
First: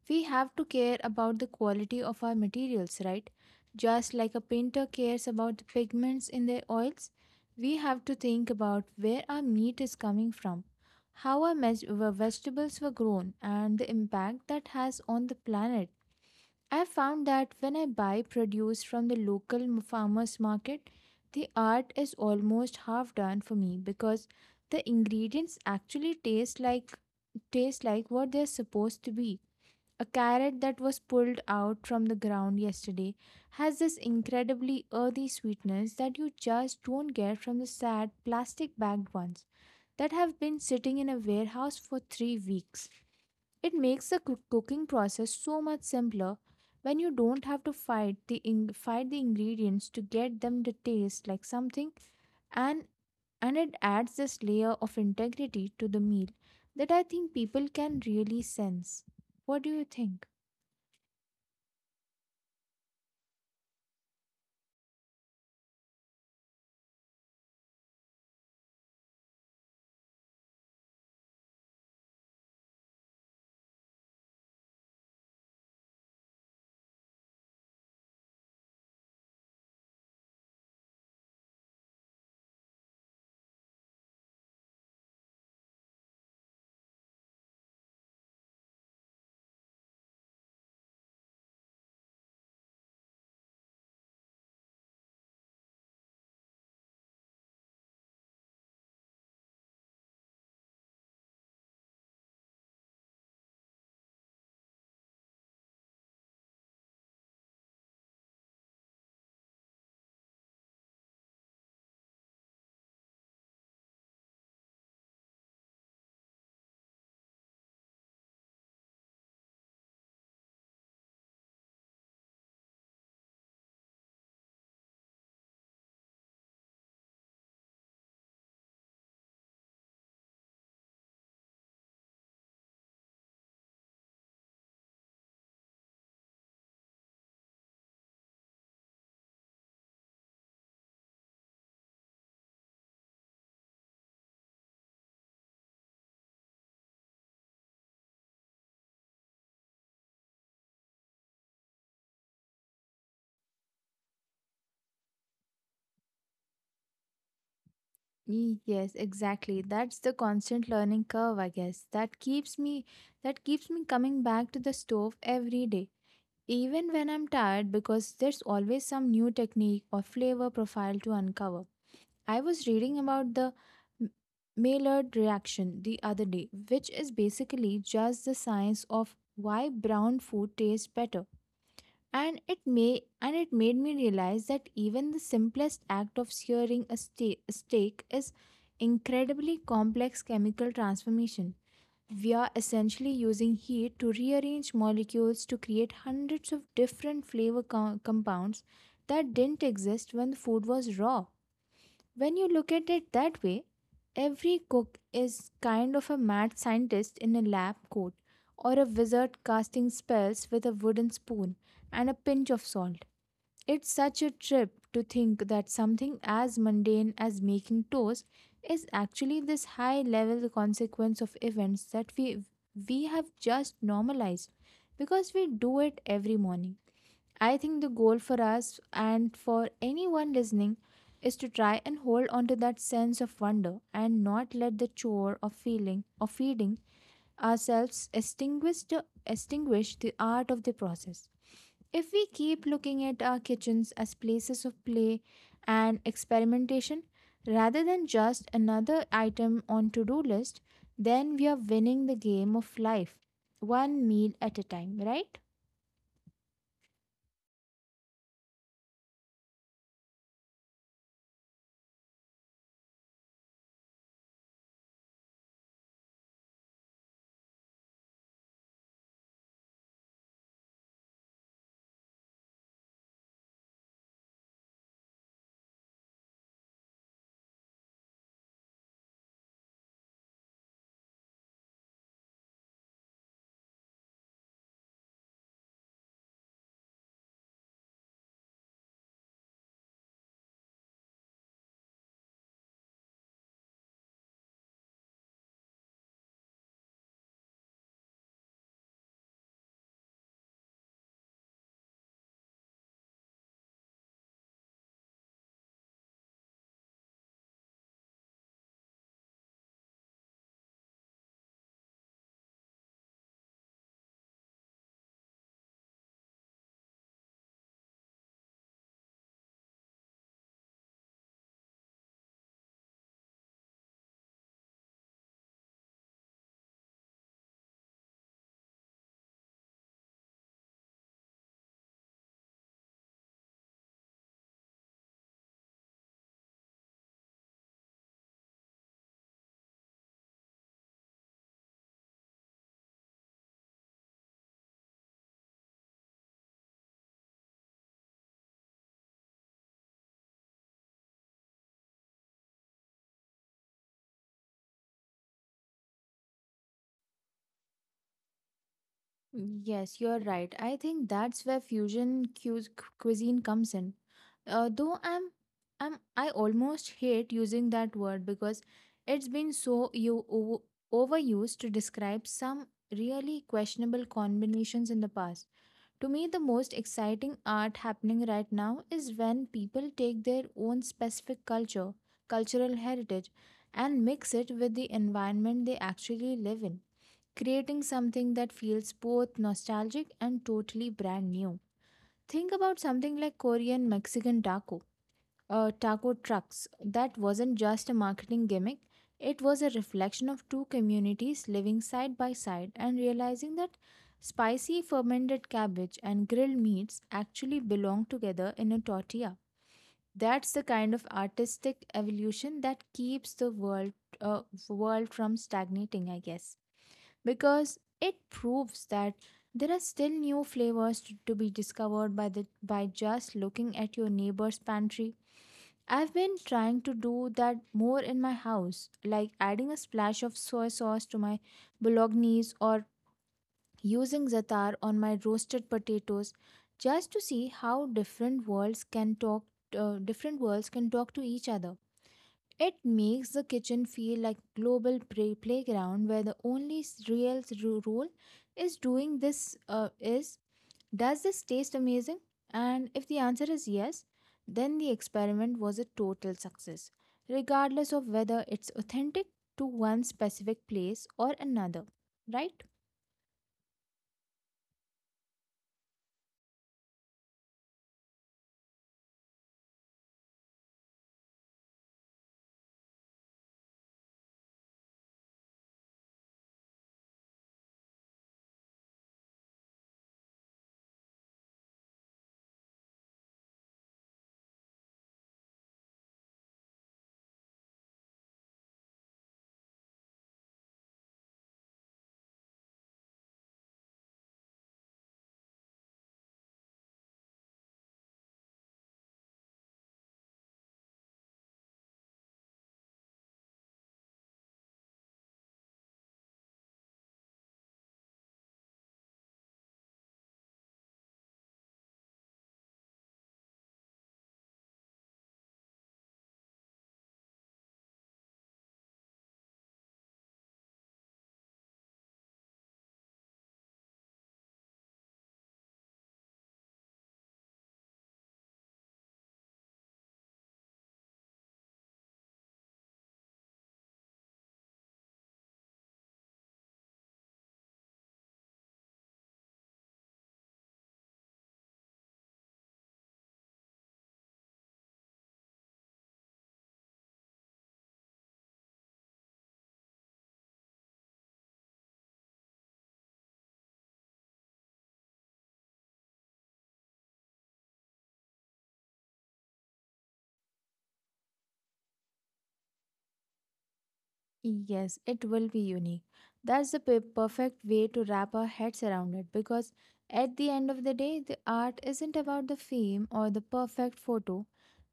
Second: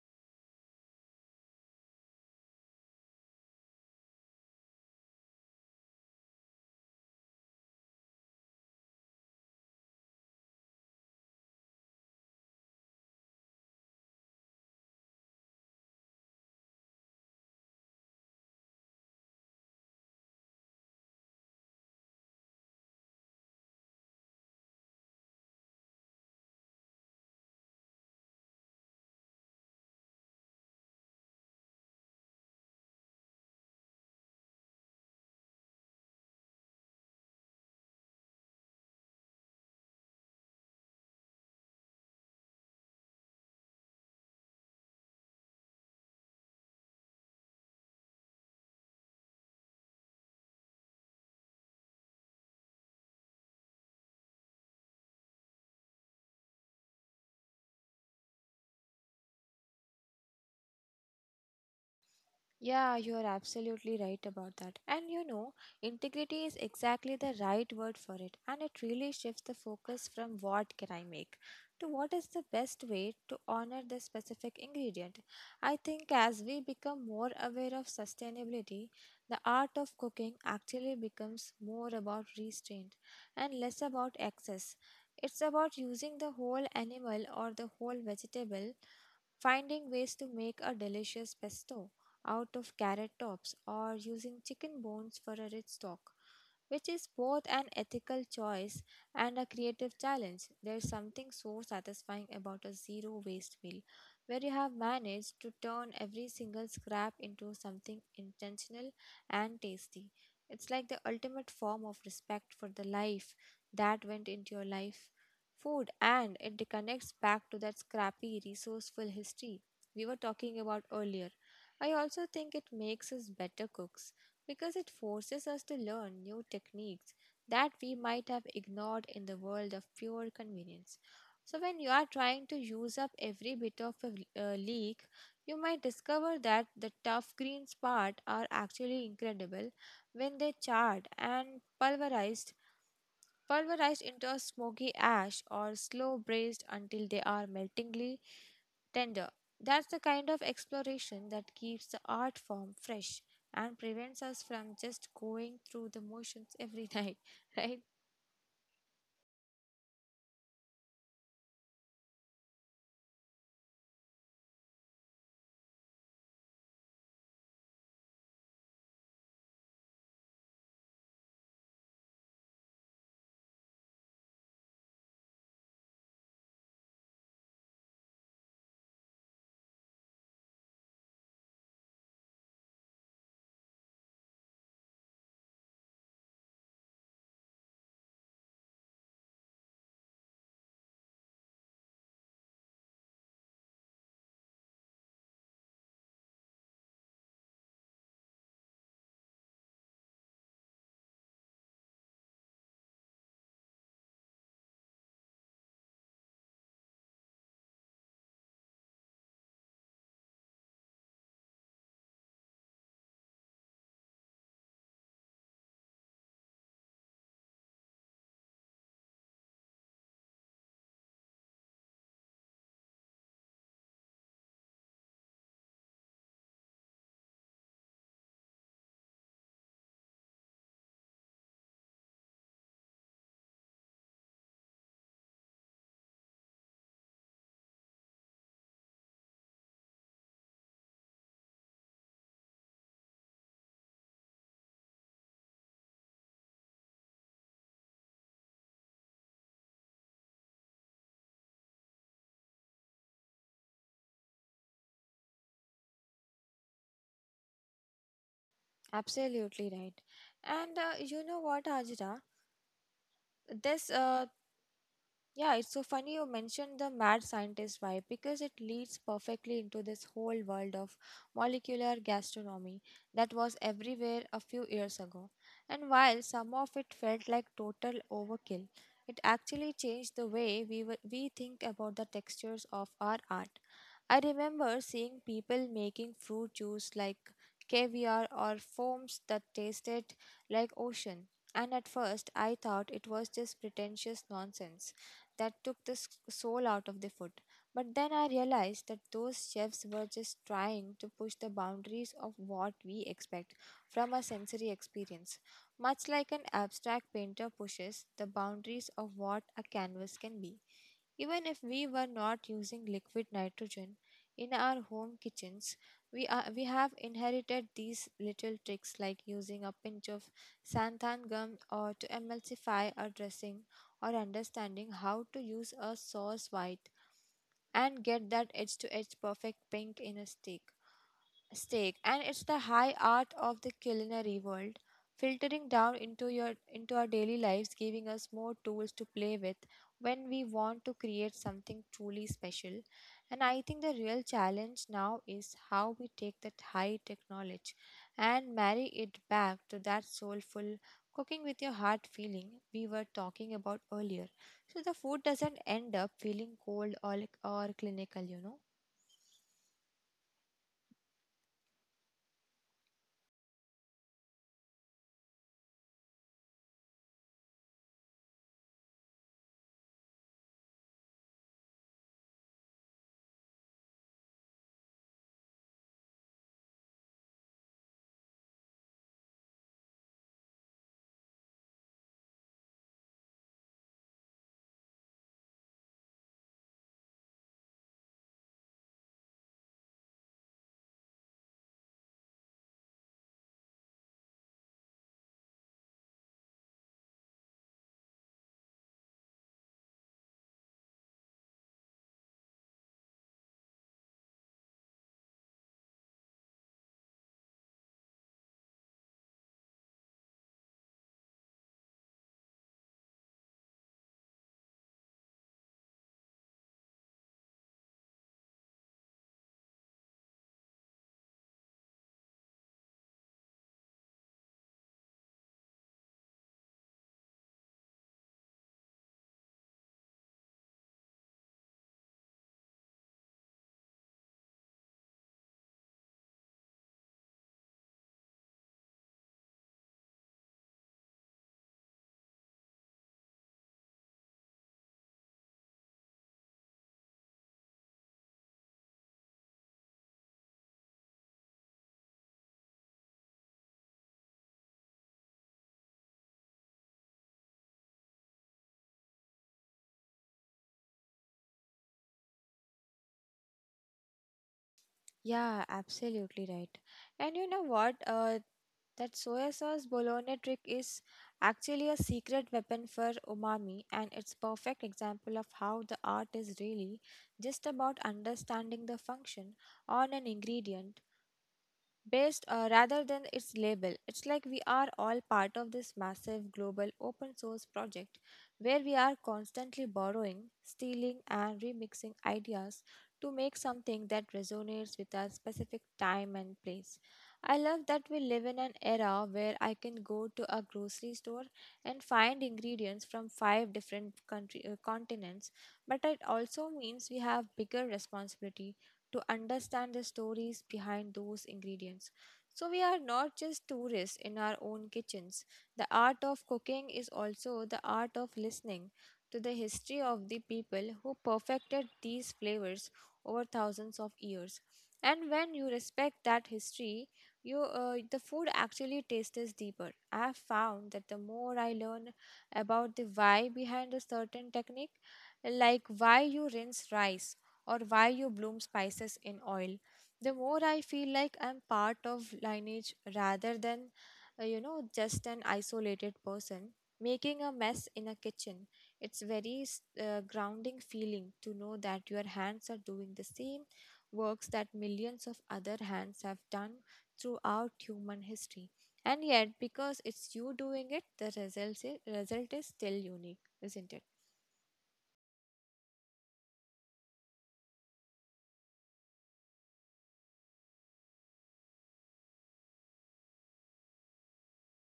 Speaker 1: we have to care about the quality of our materials, right? Just like a painter cares about the pigments in their oils, we have to think about where our meat is coming from, how our vegetables were grown, and the impact that has on the planet. I found that when I buy produce from the local farmers market, the art is almost half done for me because the ingredients actually taste like what they're supposed to be. A carrot that was pulled out from the ground yesterday has this incredibly earthy sweetness that you just don't get from the sad plastic bagged ones that have been sitting in a warehouse for 3 weeks. It makes the cooking process so much simpler when you don't have to fight the ingredients to get them to taste like something, and and it adds this layer of integrity to the meal that I think people can really sense. What do you think?
Speaker 2: Yeah, you are absolutely right about that. And you know, integrity is exactly the right word for it. And it really shifts the focus from what can I make to what is the best way to honor the specific ingredient. I think as we become more aware of sustainability, the art of cooking actually becomes more about restraint and less about excess. It's about using the whole animal or the whole vegetable. Finding ways to make a delicious pesto out of carrot tops or using chicken bones for a rich stock, which is both an ethical choice and a creative challenge. There's something so satisfying about a zero waste meal where you have managed to turn every single scrap into something intentional and tasty. It's like the ultimate form of respect for the life that went into your life food, and it connects back to that scrappy, resourceful history we were talking about earlier. I also think it makes us better cooks because it forces us to learn new techniques that we might have ignored in the world of pure convenience. So, when you are trying to use up every bit of a leek, you might discover that the tough green part are actually incredible when they charred and pulverized into a smoky ash or slow braised until they are meltingly tender. That's the kind of exploration that keeps the art form fresh and prevents us from just going through the motions every night, right?
Speaker 1: Yes, exactly. That's the constant learning curve, I guess, that keeps me coming back to the stove every day, even when I'm tired, because there's always some new technique or flavor profile to uncover. I was reading about the M- Maillard reaction the other day, which is basically just the science of why brown food tastes better. And it may and it made me realize that even the simplest act of searing a steak is incredibly complex chemical transformation. We are essentially using heat to rearrange molecules to create hundreds of different flavor compounds that didn't exist when the food was raw. When you look at it that way, every cook is kind of a mad scientist in a lab coat or a wizard casting spells with a wooden spoon and a pinch of salt. It's such a trip to think that something as mundane as making toast is actually this high level consequence of events that we have just normalized because we do it every morning. I think the goal for us and for anyone listening is to try and hold on to that sense of wonder and not let the chore of feeling or feeding ourselves extinguish the art of the process. If we keep looking at our kitchens as places of play and experimentation rather than just another item on to-do list, then we are winning the game of life, one meal at a time, right?
Speaker 2: Absolutely right. And you know what, Ajra? This Yeah, it's so funny you mentioned the mad scientist vibe because it leads perfectly into this whole world of molecular gastronomy that was everywhere a few years ago. And while some of it felt like total overkill, it actually changed the way we think about the textures of our art. I remember seeing people making fruit juice like caviar or foams that tasted like ocean. And at first, I thought it was just pretentious nonsense that took soul out of the food. But then I realized that those chefs were just trying to push the boundaries of what we expect from a sensory experience, much like an abstract painter pushes the boundaries of what a canvas can be. Even if we were not using liquid nitrogen in our home kitchens, we have inherited these little tricks like using a pinch of xanthan gum or to emulsify a dressing, or understanding how to use a sauce white and get that edge to edge perfect pink in a steak. And it's the high art of the culinary world filtering down into your into our daily lives, giving us more tools to play with when we want to create something truly special. And I think the real challenge now is how we take that high tech knowledge and marry it back to that soulful cooking with your heart feeling we were talking about earlier, so the food doesn't end up feeling cold or clinical, you know.
Speaker 1: Yes, you're right. I think that's where fusion cuisine comes in. Though I almost hate using that word because it's been so overused to describe some really questionable combinations in the past. To me, the most exciting art happening right now is when people take their own cultural heritage, and mix it with the environment they actually live in, creating something that feels both nostalgic and totally brand new. Think about something like Korean Mexican taco trucks. That wasn't just a marketing gimmick, it was a reflection of two communities living side by side and realizing that spicy fermented cabbage and grilled meats actually belong together in a tortilla. That's the kind of artistic evolution that keeps the uh, world from stagnating, I guess, because it proves that there are still new flavors to be discovered by just looking at your neighbor's pantry. I've been trying to do that more in my house, like adding a splash of soy sauce to my bolognese or using za'atar on my roasted potatoes, just to see how different worlds can talk to each other. It makes the kitchen feel like global playground where the only real rule is doing this is does this taste amazing? And if the answer is yes, then the experiment was a total success, regardless of whether it's authentic to one specific place or another, right?
Speaker 2: Yeah, absolutely right. And you know what? That soya sauce bolognese trick is actually a secret weapon for umami, and it's perfect example of how the art is really just about understanding the function on an ingredient based, rather than its label. It's like we are all part of this massive global open source project where we are constantly borrowing, stealing, and remixing ideas to make something that resonates with our specific time and place. I love that we live in an era where I can go to a grocery store and find ingredients from five different continents, but it also means we have bigger responsibility to understand the stories behind those ingredients. So, we are not just tourists in our own kitchens. The art of cooking is also the art of listening to the history of the people who perfected these flavors over thousands of years. And when you respect that history, you the food actually tastes deeper. I have found that the more I learn about the why behind a certain technique, like why you rinse rice or why you bloom spices in oil, the more I feel like I'm part of lineage rather than, just an isolated person. Making a mess in a kitchen, it's very grounding feeling to know that your hands are doing the same works that millions of other hands have done throughout human history. And yet, because it's you doing it, the result is still unique, isn't it?
Speaker 1: Yes, it will be unique. That's the perfect way to wrap our heads around it because at the end of the day, the art isn't about the fame or the perfect photo.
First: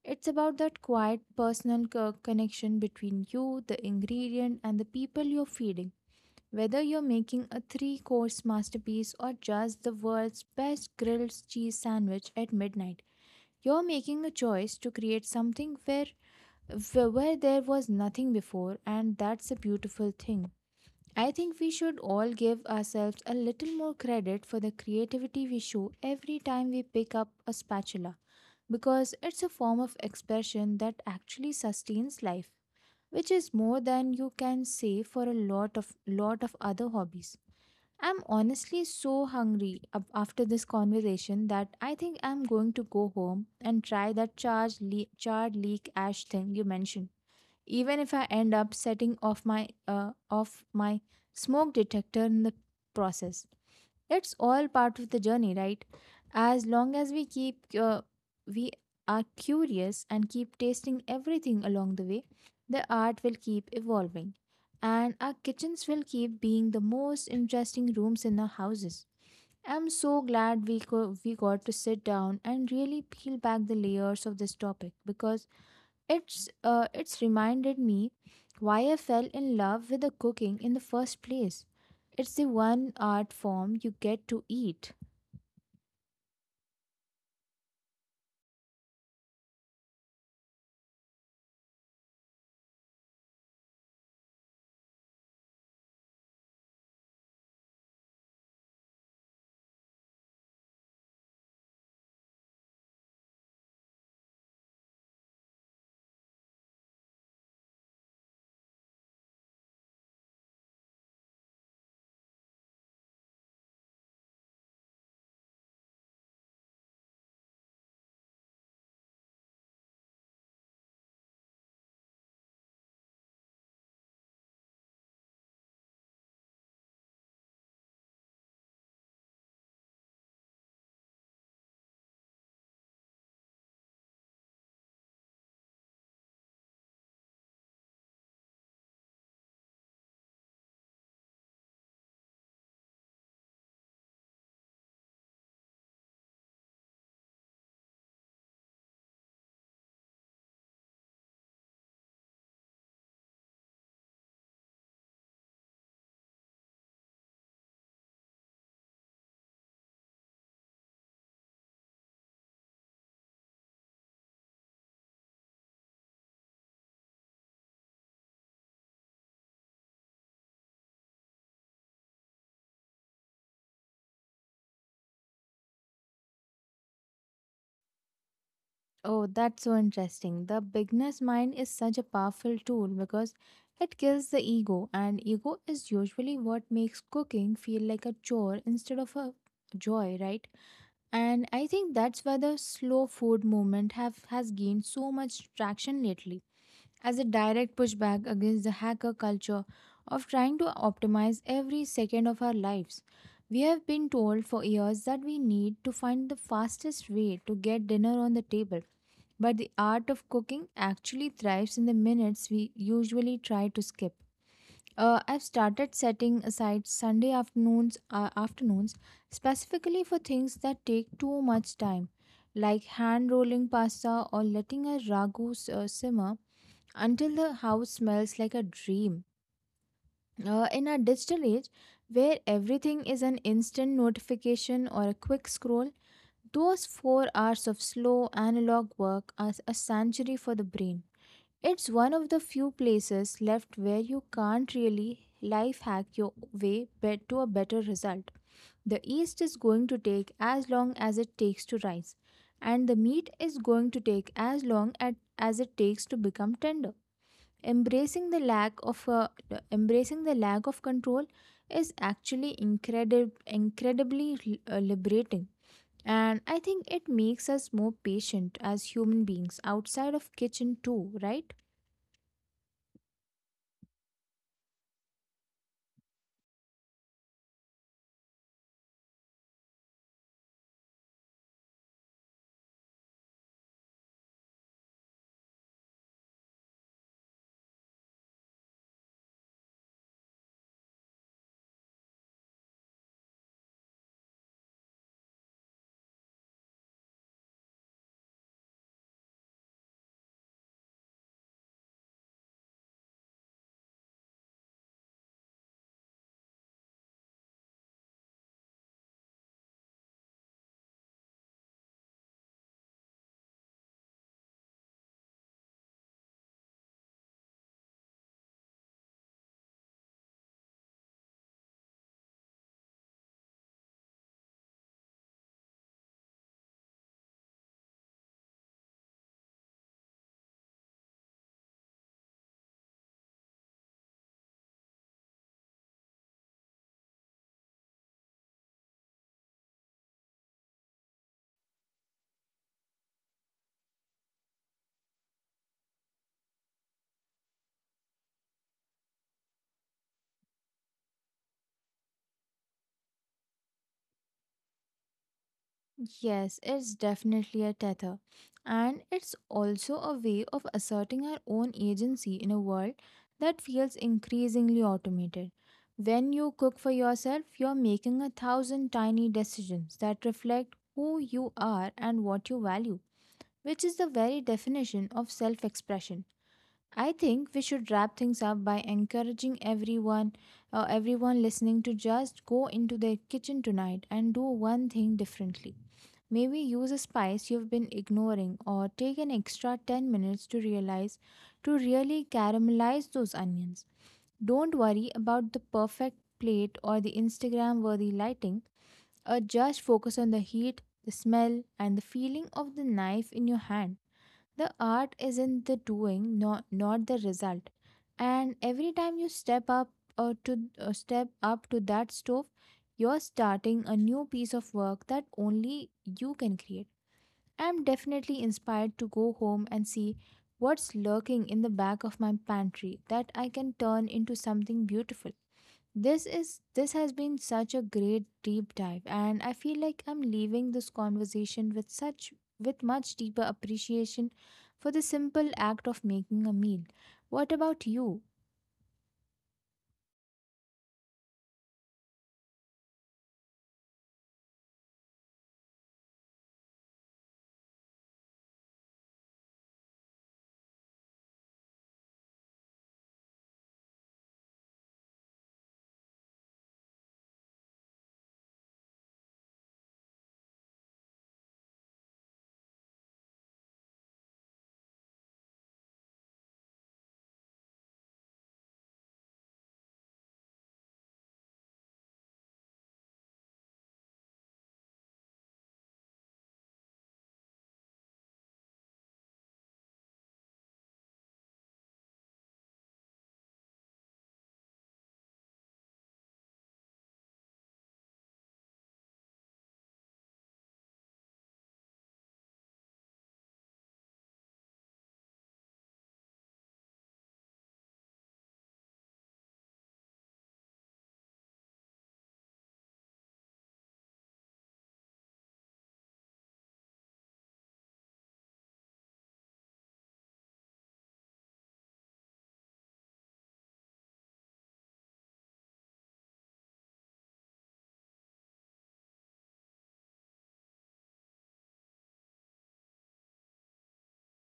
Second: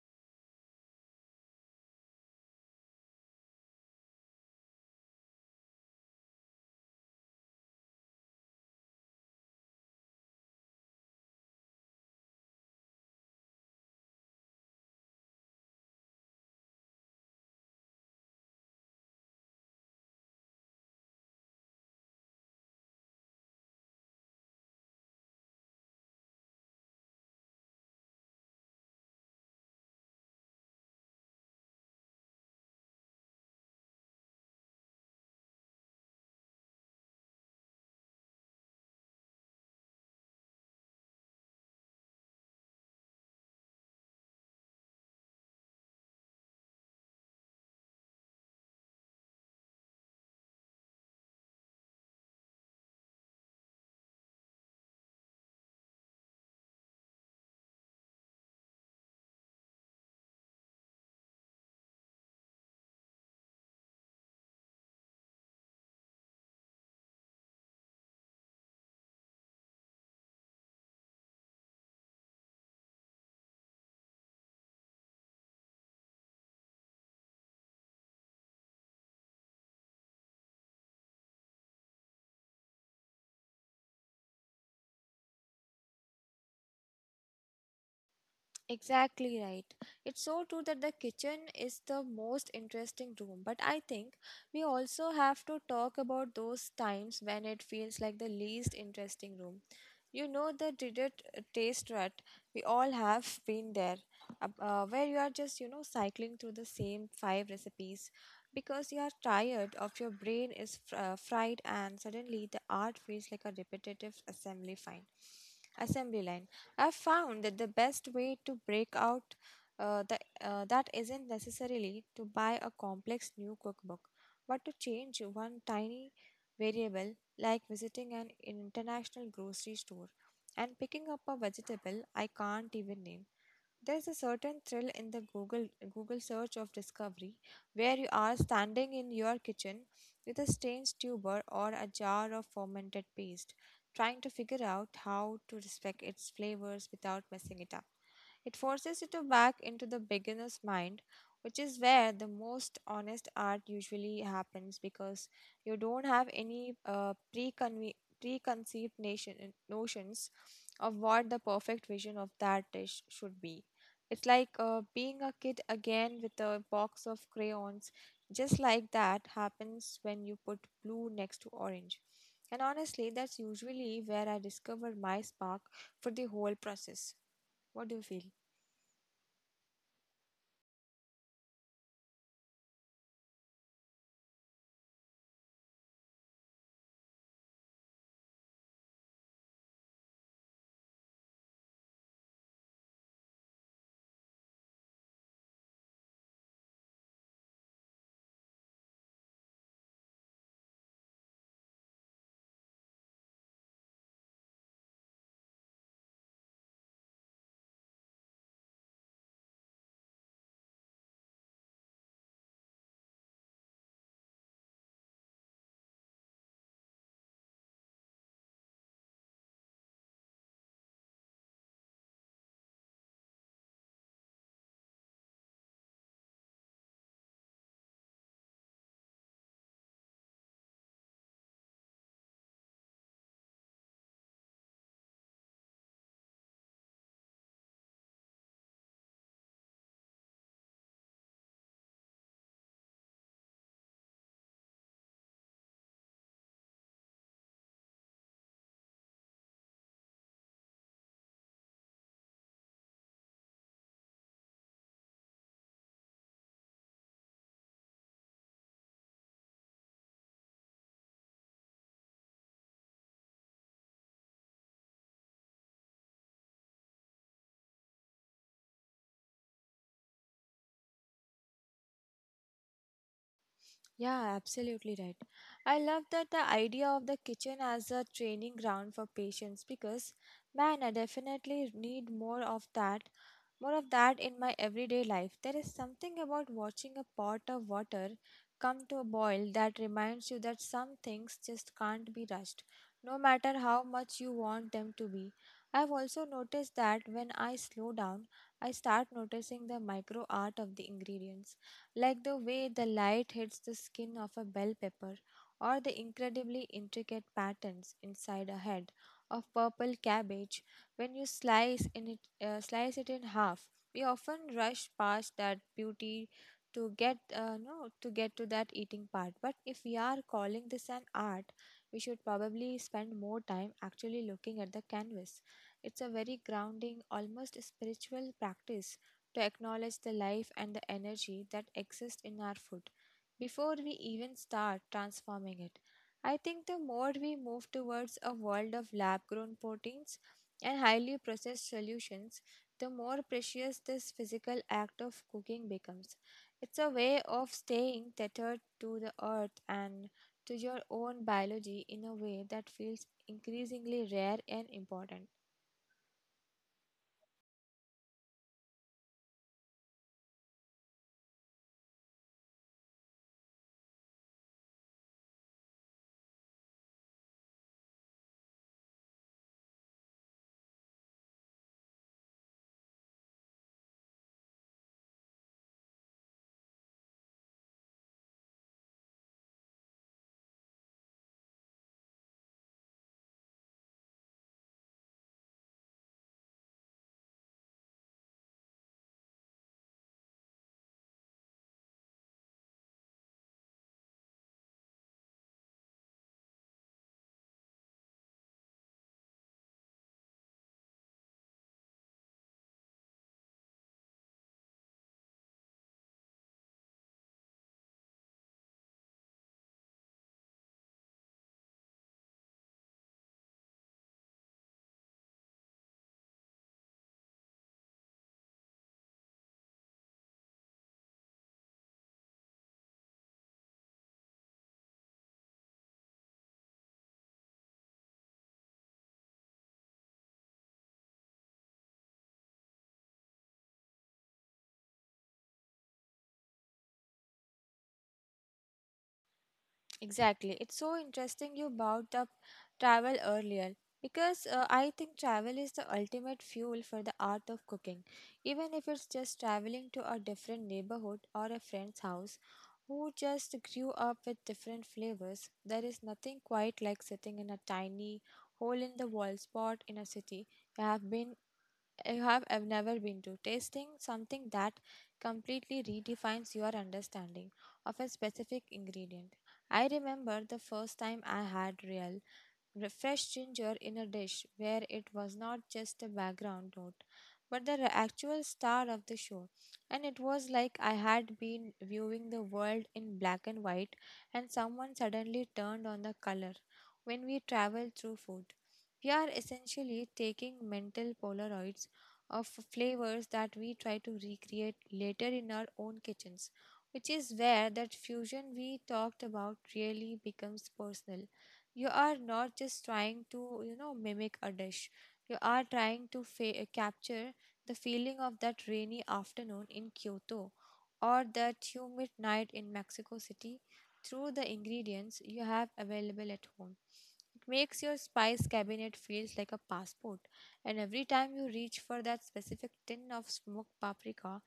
Speaker 1: It's about that quiet personal connection between you, the ingredient, and the people you're feeding. Whether you're making a three course masterpiece or just the world's best grilled cheese sandwich at midnight, you're making a choice to create something where where there was nothing before, and that's a beautiful thing. I think we should all give ourselves a little more credit for the creativity we show every time we pick up a spatula, because it's a form of expression that actually sustains life, which is more than you can say for a lot of other hobbies. I'm honestly so hungry after this conversation that I think I'm going to go home and try that charred leek ash thing you mentioned. Even if I end up setting off my smoke detector in the process. It's all part of the journey, right? As long as we are curious and keep tasting everything along the way, the art will keep evolving and our kitchens will keep being the most interesting rooms in our houses. I'm so glad we got to sit down and really peel back the layers of this topic, because it's reminded me why I fell in love with the cooking in the first place. It's the one art form you get to eat.
Speaker 2: Exactly right. It's so true that the kitchen is the most interesting room, but I think we also have to talk about those times when it feels like the least interesting room. The dreaded taste rut. We all have been there. Where you are just, cycling through the same five recipes because you are tired of, your brain is fried, and suddenly the art feels like a repetitive assembly line. I've found that the best way to break out uh, the, that isn't necessarily to buy a complex new cookbook, but to change one tiny variable, like visiting an international grocery store and picking up a vegetable I can't even name. There's a certain thrill in the Google search of discovery, where you are standing in your kitchen with a strange tuber or a jar of fermented paste, trying to figure out how to respect its flavors without messing it up. It forces you to back into the beginner's mind, which is where the most honest art usually happens, because you don't have any preconceived notions of what the perfect vision of that dish should be. It's like being a kid again with a box of crayons. Just like that happens when you put blue next to orange. And honestly, that's usually where I discover my spark for the whole process. What do you feel?
Speaker 1: Oh, that's so interesting. The beginner's mind is such a powerful tool because it kills the ego, and ego is usually what makes cooking feel like a chore instead of a joy, right? And I think that's why the slow food movement have has gained so much traction lately as a direct pushback against the hacker culture of trying to optimize every second of our lives. We have been told for years that we need to find the fastest way to get dinner on the table, but the art of cooking actually thrives in the minutes we usually try to skip. I've started setting aside Sunday afternoons specifically for things that take too much time, like hand rolling pasta or letting a ragu simmer until the house smells like a dream. In our digital age, where everything is an instant notification or a quick scroll, those 4 hours of slow analog work are a sanctuary for the brain. It's one of the few places left where you can't really life hack your way to a better result. The yeast is going to take as long as it takes to rise, and the meat is going to take as long as it takes to become tender. Embracing the lack of uh, embracing the lack of control is actually incredible incredibly l- liberating and I think it makes us more patient as human beings outside of kitchen too, right?
Speaker 2: Yeah, absolutely right. I love that the idea of the kitchen as a training ground for patients, because, man, I definitely need more of that in my everyday life. There is something about watching a pot of water come to a boil that reminds you that some things just can't be rushed, no matter how much you want them to be. I've also noticed that when I slow down, I start noticing the micro art of the ingredients, like the way the light hits the skin of a bell pepper, or the incredibly intricate patterns inside a head of purple cabbage when you slice it in half. We often rush past that beauty to get no to get to that eating part. But if we are calling this an art, we should probably spend more time actually looking at the canvas. It's a very grounding, almost spiritual practice to acknowledge the life and the energy that exist in our food before we even start transforming it. I think the more we move towards a world of lab grown proteins and highly processed solutions, the more precious this physical act of cooking becomes. It's a way of staying tethered to the earth and to your own biology in a way that feels increasingly rare and important.
Speaker 1: Yes, it's definitely a tether. And it's also a way of asserting our own agency in a world that feels increasingly automated. When you cook for yourself, you're making a thousand tiny decisions that reflect who you are and what you value, which is the very definition of self expression. I think we should wrap things up by encouraging everyone listening to just go into their kitchen tonight and do one thing differently. Maybe use a spice you've been ignoring or take an extra 10 minutes to really caramelize those onions. Don't worry about the perfect plate or the Instagram worthy lighting, or just focus on the heat, the smell, and the feeling of the knife in your hand. The art is in the doing, not the result. And every time you step up to that stove, you're starting a new piece of work that only you can create. I'm definitely inspired to go home and see what's lurking in the back of my pantry that I can turn into something beautiful. This has been such a great deep dive, and I feel like I'm leaving this conversation with such with much deeper appreciation for the simple act of making a meal. What about you?
Speaker 2: Exactly. It's so interesting you brought up travel earlier, because I think travel is the ultimate fuel for the art of cooking. Even if it's just traveling to a different neighborhood or a friend's house who just grew up with different flavors, there is nothing quite like sitting in a tiny hole in the wall spot in a city you have been I have I've never been to. Tasting something that completely redefines your understanding of a specific ingredient. I remember the first time I had real fresh ginger in a dish where it was not just a background note but the actual star of the show. And it was like I had been viewing the world in black and white and someone suddenly turned on the color. When we travel through food, we are essentially taking mental polaroids of flavors that we try to recreate later in our own kitchens, which is where that fusion we talked about really becomes personal. You are not just trying to mimic a dish. You are trying to capture the feeling of that rainy afternoon in Kyoto or that humid night in Mexico City through the ingredients you have available at home. It makes your spice cabinet feels like a passport, and every time you reach for that specific tin of smoked paprika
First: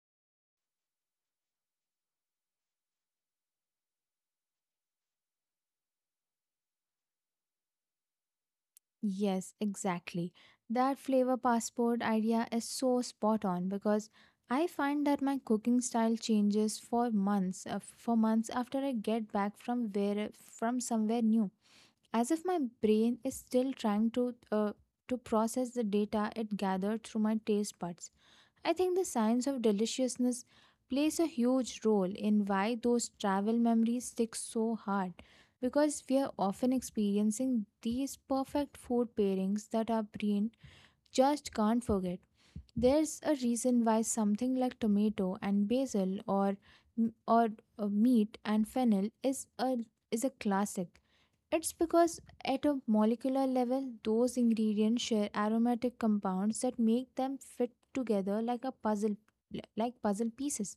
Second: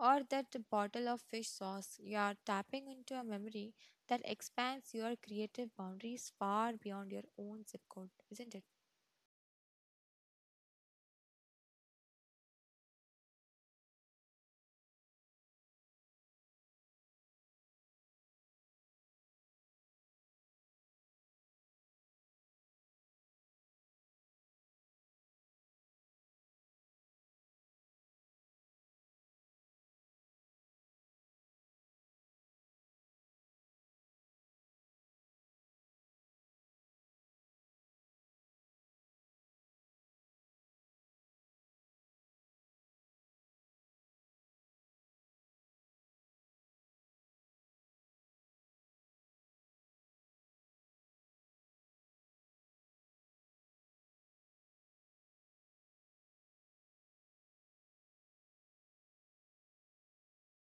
Speaker 2: or that bottle of fish sauce, you are tapping into a memory that expands your creative boundaries far beyond your own zip code, isn't it?
Speaker 1: Yes, exactly. That flavor passport idea is so spot on because I find that my cooking style changes for months after I get back from somewhere new. As if my brain is still trying to process the data it gathered through my taste buds. I think the science of deliciousness plays a huge role in why those travel memories stick so hard, because we are often experiencing these perfect food pairings that our brain just can't forget. There's a reason why something like tomato and basil or meat and fennel is a classic. It's because at a molecular level, those ingredients share aromatic compounds that make them fit together like a puzzle, like puzzle pieces.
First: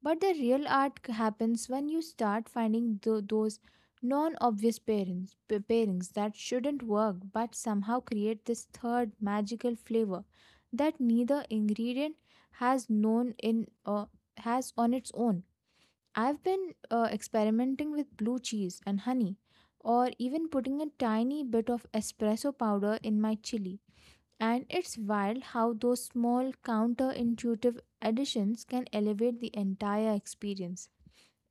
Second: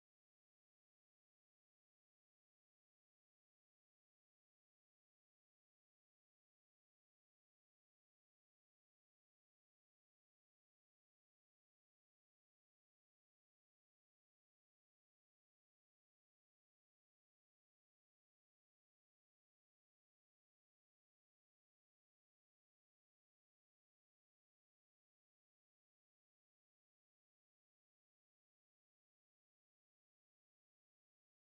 Speaker 1: But the real art happens when you start finding those non-obvious pairings, pairings that shouldn't work but somehow create this third magical flavor that neither ingredient has known in has on its own. I've been experimenting with blue cheese and honey, or even putting a tiny bit of espresso powder in my chili. And it's wild how those small counterintuitive additions can elevate the entire experience.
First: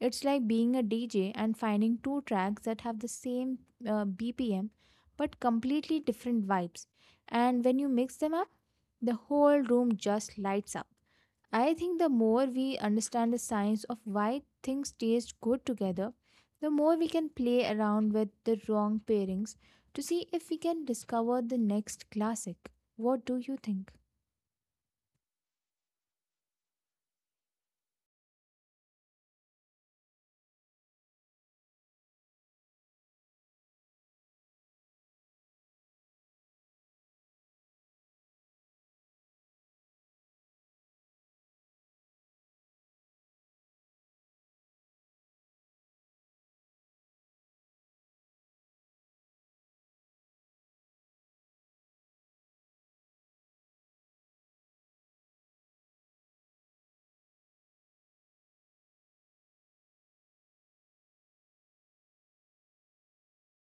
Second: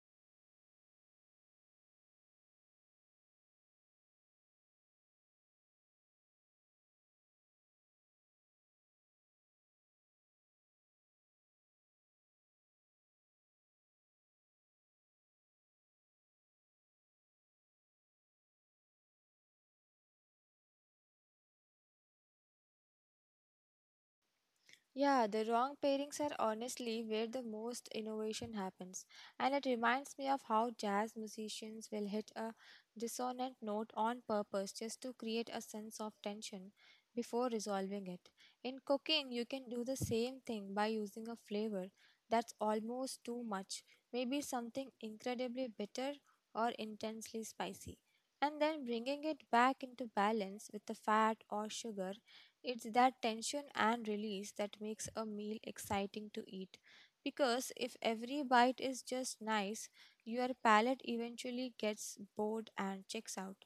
Speaker 1: It's like being a DJ and finding two tracks that have the same BPM but completely different vibes. And when you mix them up, the whole room just lights up. I think the more we understand the science of why things taste good together, the more we can play around with the wrong pairings to see if we can discover the next classic. What do you think?
Speaker 2: Yeah, the wrong pairings are honestly where the most innovation happens, and it reminds me of how jazz musicians will hit a dissonant note on purpose just to create a sense of tension before resolving it. In cooking, you can do the same thing by using a flavor that's almost too much, maybe something incredibly bitter or intensely spicy, and then bringing it back into balance with the fat or sugar. It's that tension and release that makes a meal exciting to eat. Because if every bite is just nice, your palate eventually gets bored and checks out.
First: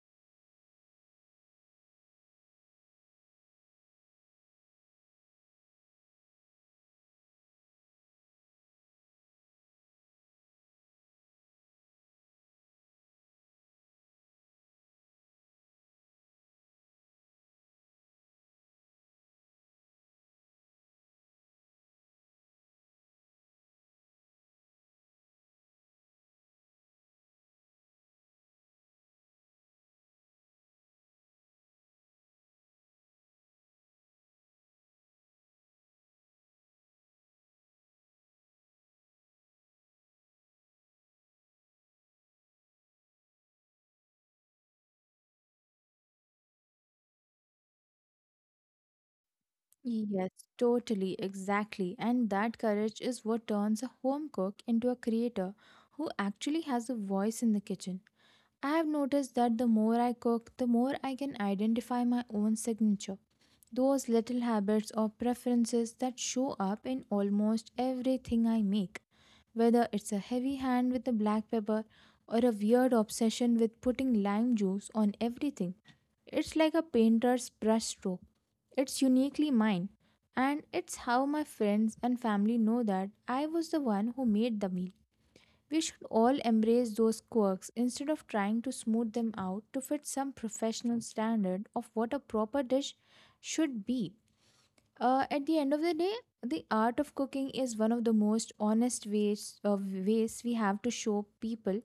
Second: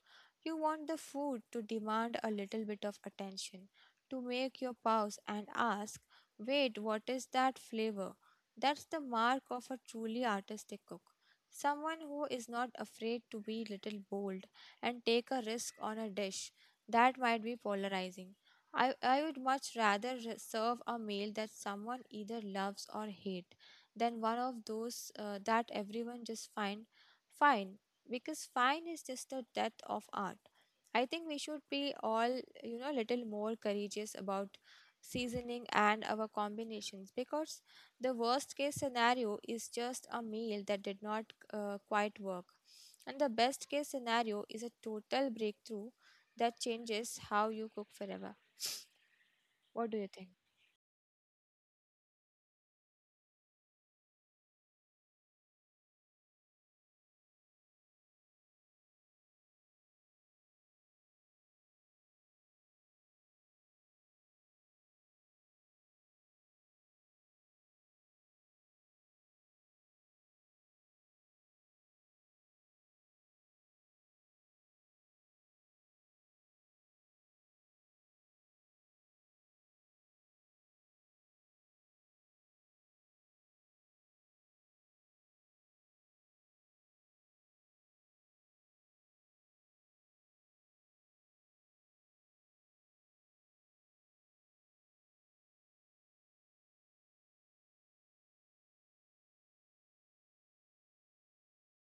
Speaker 2: You want the food to demand a little bit of attention, to make you pause and ask, wait, what is that flavor? That's the mark of a truly artistic cook. Someone who is not afraid to be little bold and take a risk on a dish that might be polarizing. I would much rather serve a meal that someone either loves or hate than one of those that everyone just find fine, because fine is just the death of art. I think we should be all little more courageous about seasoning and our combinations, because the worst case scenario is just a meal that did not quite work, and the best case scenario is a total breakthrough that changes how you cook forever. What do you
Speaker 1: Yes,
Speaker 2: think?
Speaker 1: totally, exactly. And that courage is what turns a home cook into a creator who actually has a voice in the kitchen. I have noticed that the more I cook, the more I can identify my own signature. Those little habits or preferences that show up in almost everything I make, whether it's a heavy hand with the black pepper or a weird obsession with putting lime juice on everything. It's like a painter's brushstroke. It's uniquely mine, and it's how my friends and family know that I was the one who made the meal. We should all embrace those quirks instead of trying to smooth them out to fit some professional standard of what a proper dish should be. At the end of the day, the art of cooking is one of the most honest ways we have to show people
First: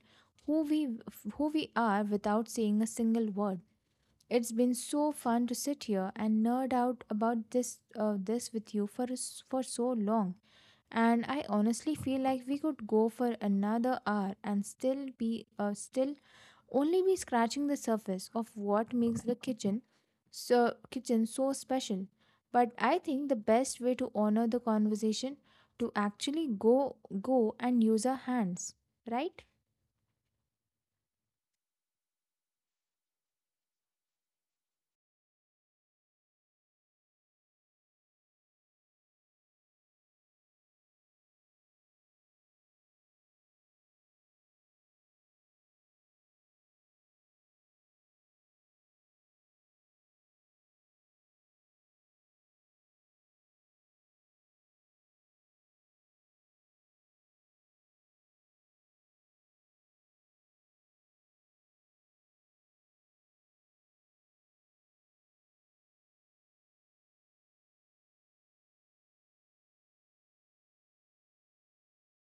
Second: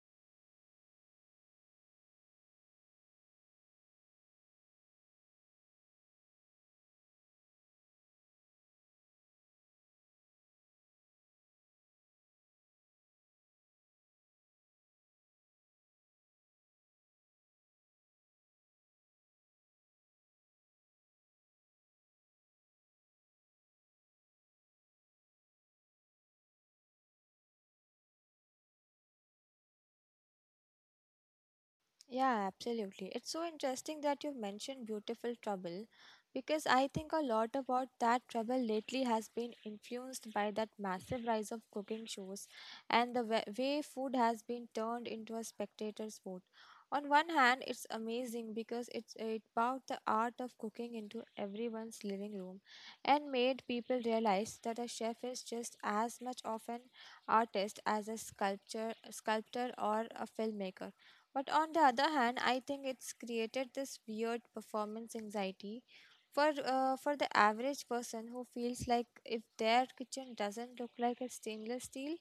Speaker 1: who we who we are without saying a single word. It's been so fun to sit here and nerd out about this with you for for so long. And I honestly feel like we could go for another hour and still only be scratching the surface of what makes the kitchen so special. But I think the best way to honor the conversation to actually go and use our hands, right?
Speaker 2: Yeah, absolutely. It's so interesting that you mentioned beautiful trouble because I think a lot about that trouble lately has been influenced by that massive rise of cooking shows and the way food has been turned into a spectator sport. On one hand, it's amazing because it brought the art of cooking into everyone's living room and made people realize that a chef is just as much of an artist as a sculpture sculptor or a filmmaker. But on the other hand, I think it's created this weird performance anxiety for the average person who feels like if their kitchen doesn't look like a stainless steel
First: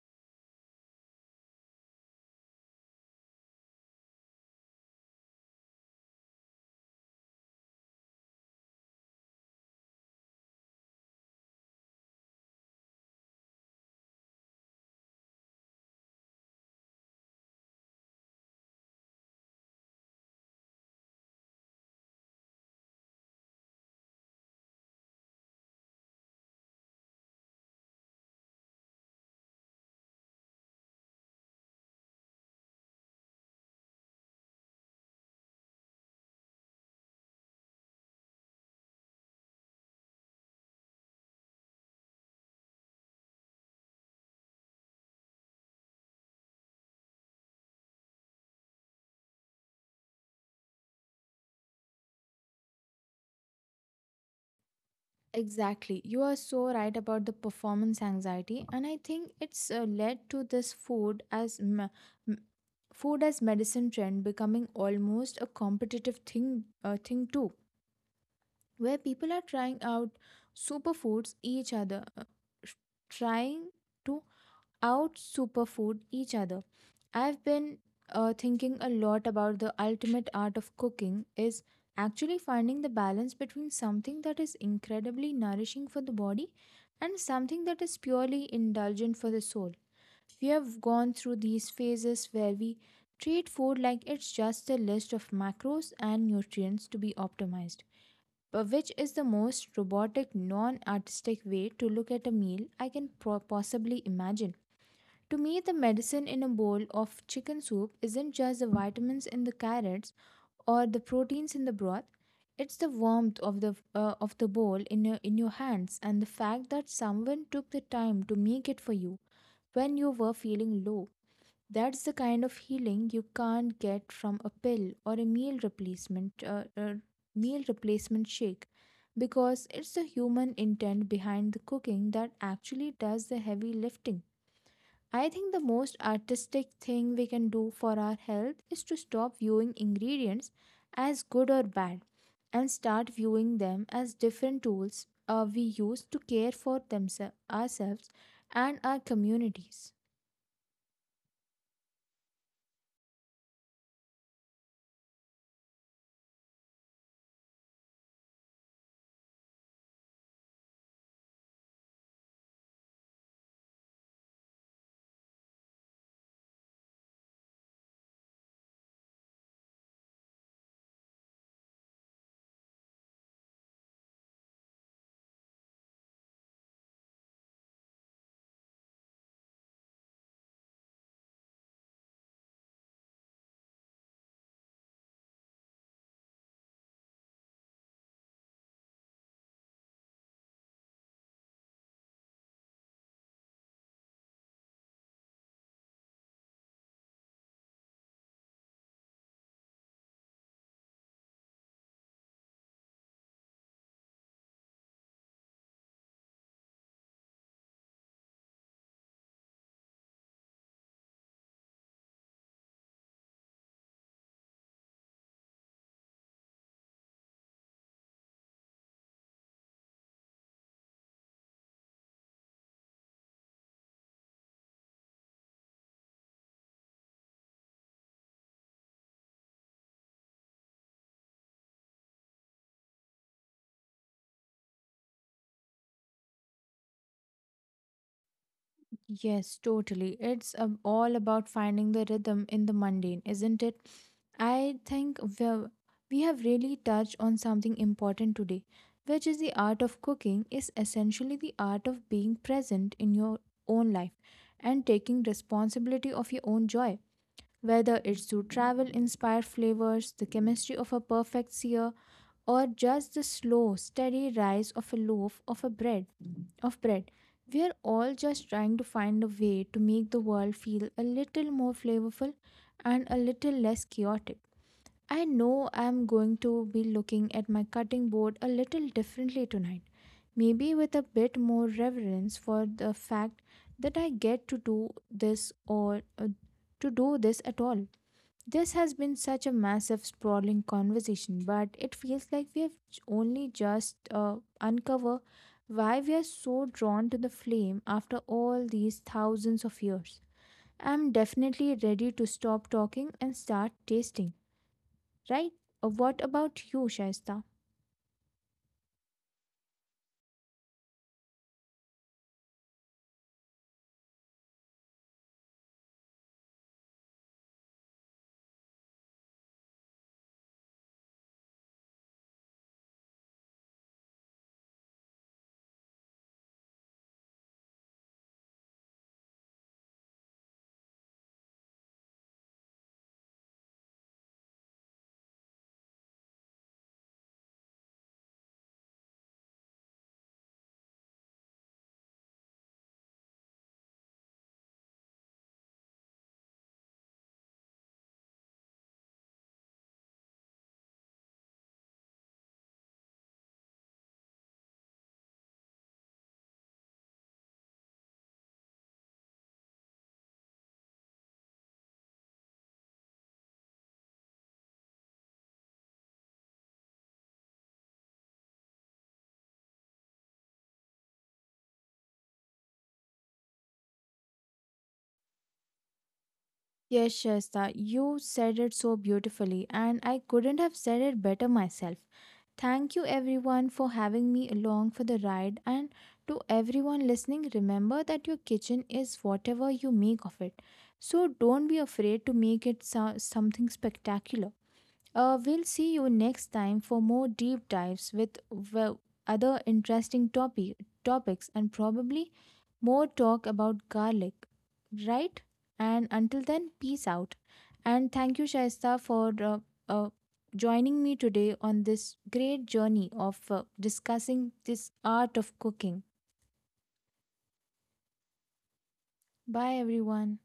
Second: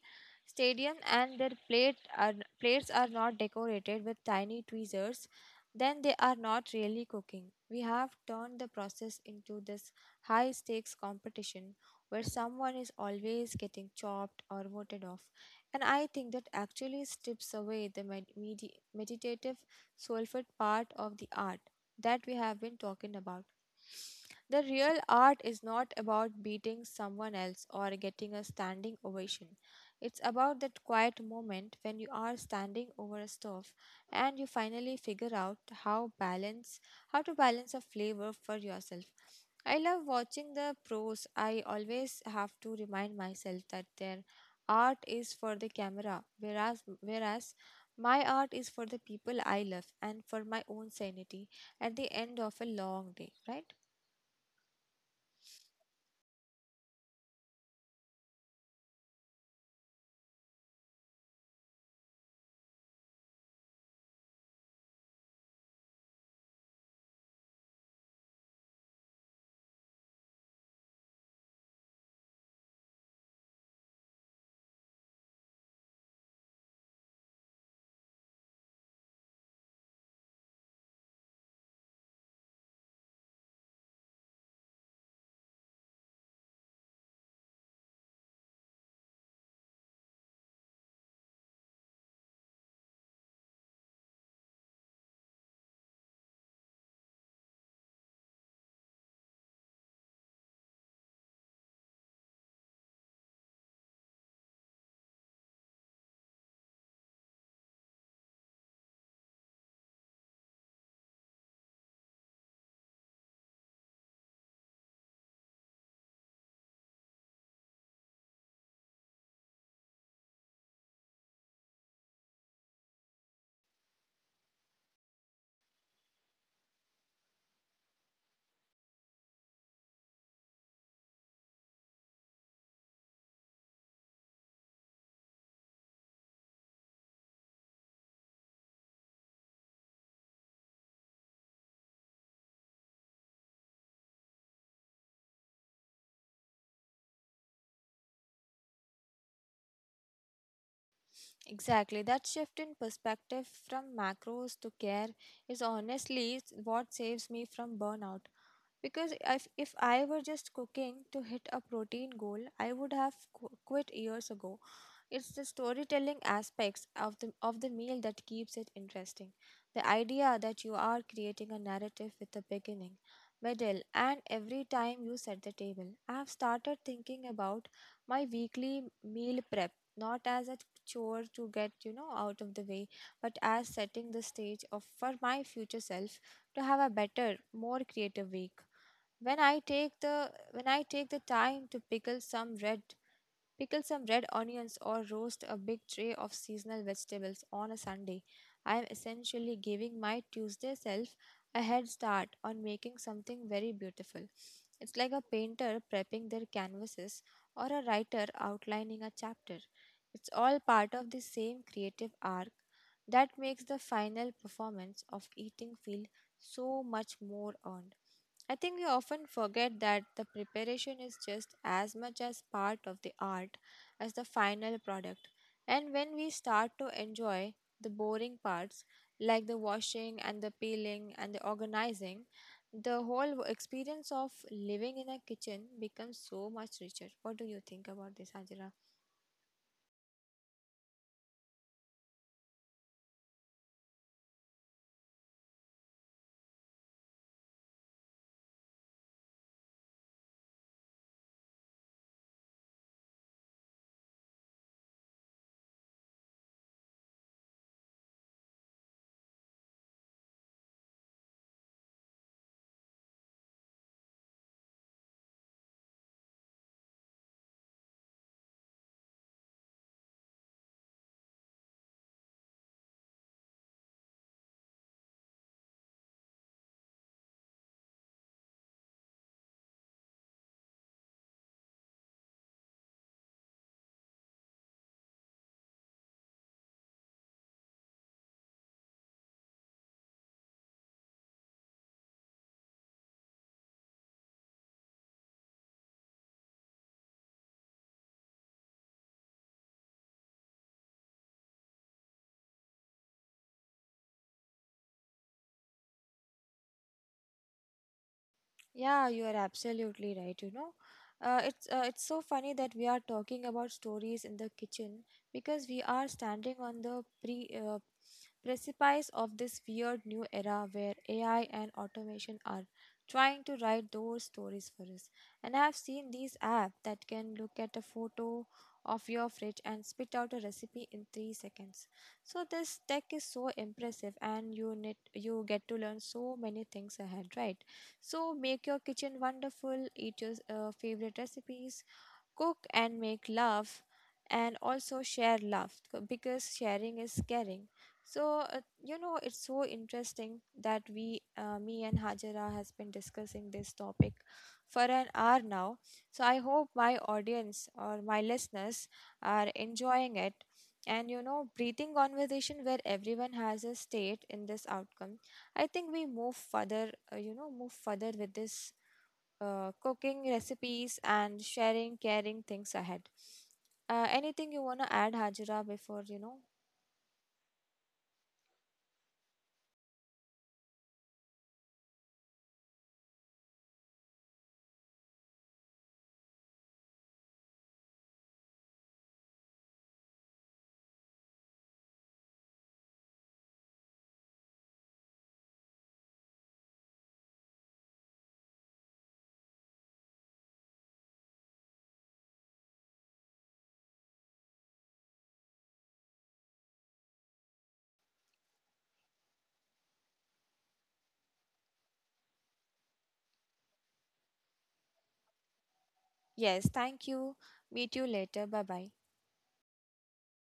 Speaker 2: stadium and their plates are not decorated with tiny tweezers, then they are not really cooking. We have turned the process into this high stakes competition where someone is always getting chopped or voted off. And I think that actually strips away the meditative, soulful part of the art that we have been talking about. The real art is not about beating someone else or getting a standing ovation. It's about that quiet moment when you are standing over a stove and you finally figure out how to balance a flavor for yourself. I love watching the pros. I always have to remind myself that their art is for the camera, whereas my art is for the people I love and for my own sanity at the end of a long day, right?
Speaker 1: Exactly. You are so right about the performance anxiety, and I think it's led to this m- food as medicine trend becoming almost a competitive thing too, where people are trying out superfoods each other, trying to out superfood each other. I've been thinking a lot about the ultimate art of cooking is actually finding the balance between something that is incredibly nourishing for the body and something that is purely indulgent for the soul. We have gone through these phases where we treat food like it's just a list of macros and nutrients to be optimized, but which is the most robotic, non artistic way to look at a meal I can possibly imagine. To me, the medicine in a bowl of chicken soup isn't just the vitamins in the carrots or the proteins in the broth. It's the warmth of the of the bowl in your hands, and the fact that someone took the time to make it for you when you were feeling low. That's the kind of healing you can't get from a pill or a meal replacement shake, because it's the human intent behind the cooking that actually does the heavy lifting. I think the most artistic thing we can do for our health is to stop viewing ingredients as good or bad, and start viewing them as different tools we use to care for themselves ourselves and our communities.
Speaker 2: Exactly. That shift in perspective from macros to care is honestly what saves me from burnout, because if I were just cooking to hit a protein goal, I would have quit years ago. It's the storytelling aspects of the meal that keeps it interesting. The idea that you are creating a narrative with a beginning, middle, and every time you set the table. I have started thinking about my weekly meal prep not as a chore to get out of the way, but as setting the stage of for my future self to have a better, more creative week when I take the time to pickle some red onions or roast a big tray of seasonal vegetables on a Sunday. I am essentially giving my Tuesday self a head start on making something very beautiful. It's like a painter prepping their canvases or a writer outlining a chapter. It's all part of the same creative arc that makes the final performance of eating feel so much more earned. I think we often forget that the preparation is just as much as part of the art as the final product. And when we start to enjoy the boring parts, like the washing and the peeling and the organizing, the whole experience of living in a kitchen becomes so much richer. What do you think about this, Hajira?
Speaker 1: Yes, totally. It's all about finding the rhythm in the mundane, isn't it? I think we have really touched on something important today, which is the art of cooking is essentially the art of being present in your own life and taking responsibility of your own joy. Whether it's through travel inspired flavors, the chemistry of a perfect sear, or just the slow, steady rise of a loaf of bread. We are all just trying to find a way to make the world feel a little more flavorful and a little less chaotic. I know I'm going to be looking at my cutting board a little differently tonight, maybe with a bit more reverence for the fact that I get to do this or to do this at all. This has been such a massive, sprawling conversation, but it feels like we have only just uncovered why we are so drawn to the flame after all these thousands of years. I'm definitely ready to stop talking and start tasting, right? What about you, Shaista?
Speaker 2: Yeah, you are absolutely right. It's so funny that we are talking about stories in the kitchen, because we are standing on the precipice of this weird new era where AI and automation are trying to write those stories for us. And I have seen these apps that can look at a photo of your fridge and spit out a recipe in 3 seconds. So this tech is so impressive, and you get to learn so many things ahead, right? So make your kitchen wonderful, eat your favorite recipes, cook and make love, and also share love because sharing is caring. So it's so interesting that we me and Hajara has been discussing this topic for an hour now. So I hope my audience or my listeners are enjoying it, and breathing conversation where everyone has a state in this outcome. I think we move further with this cooking recipes and sharing caring things ahead. Anything you want to add, Hajira, before you know?
Speaker 1: Yes, Shasta, you said it so beautifully, and I couldn't have said it better myself. Thank you, everyone, for having me along for the ride. And to everyone listening, remember that your kitchen is whatever you make of it. So don't be afraid to make it something spectacular. We'll see you next time for more deep dives with, well, other interesting topics, and probably more talk about garlic, right? And until then, peace out. And thank you, Shaista, for uh, joining me today on this great journey of discussing this art of cooking.
Speaker 2: Yes, thank you. Meet you later. Bye bye.
Speaker 1: Bye, everyone.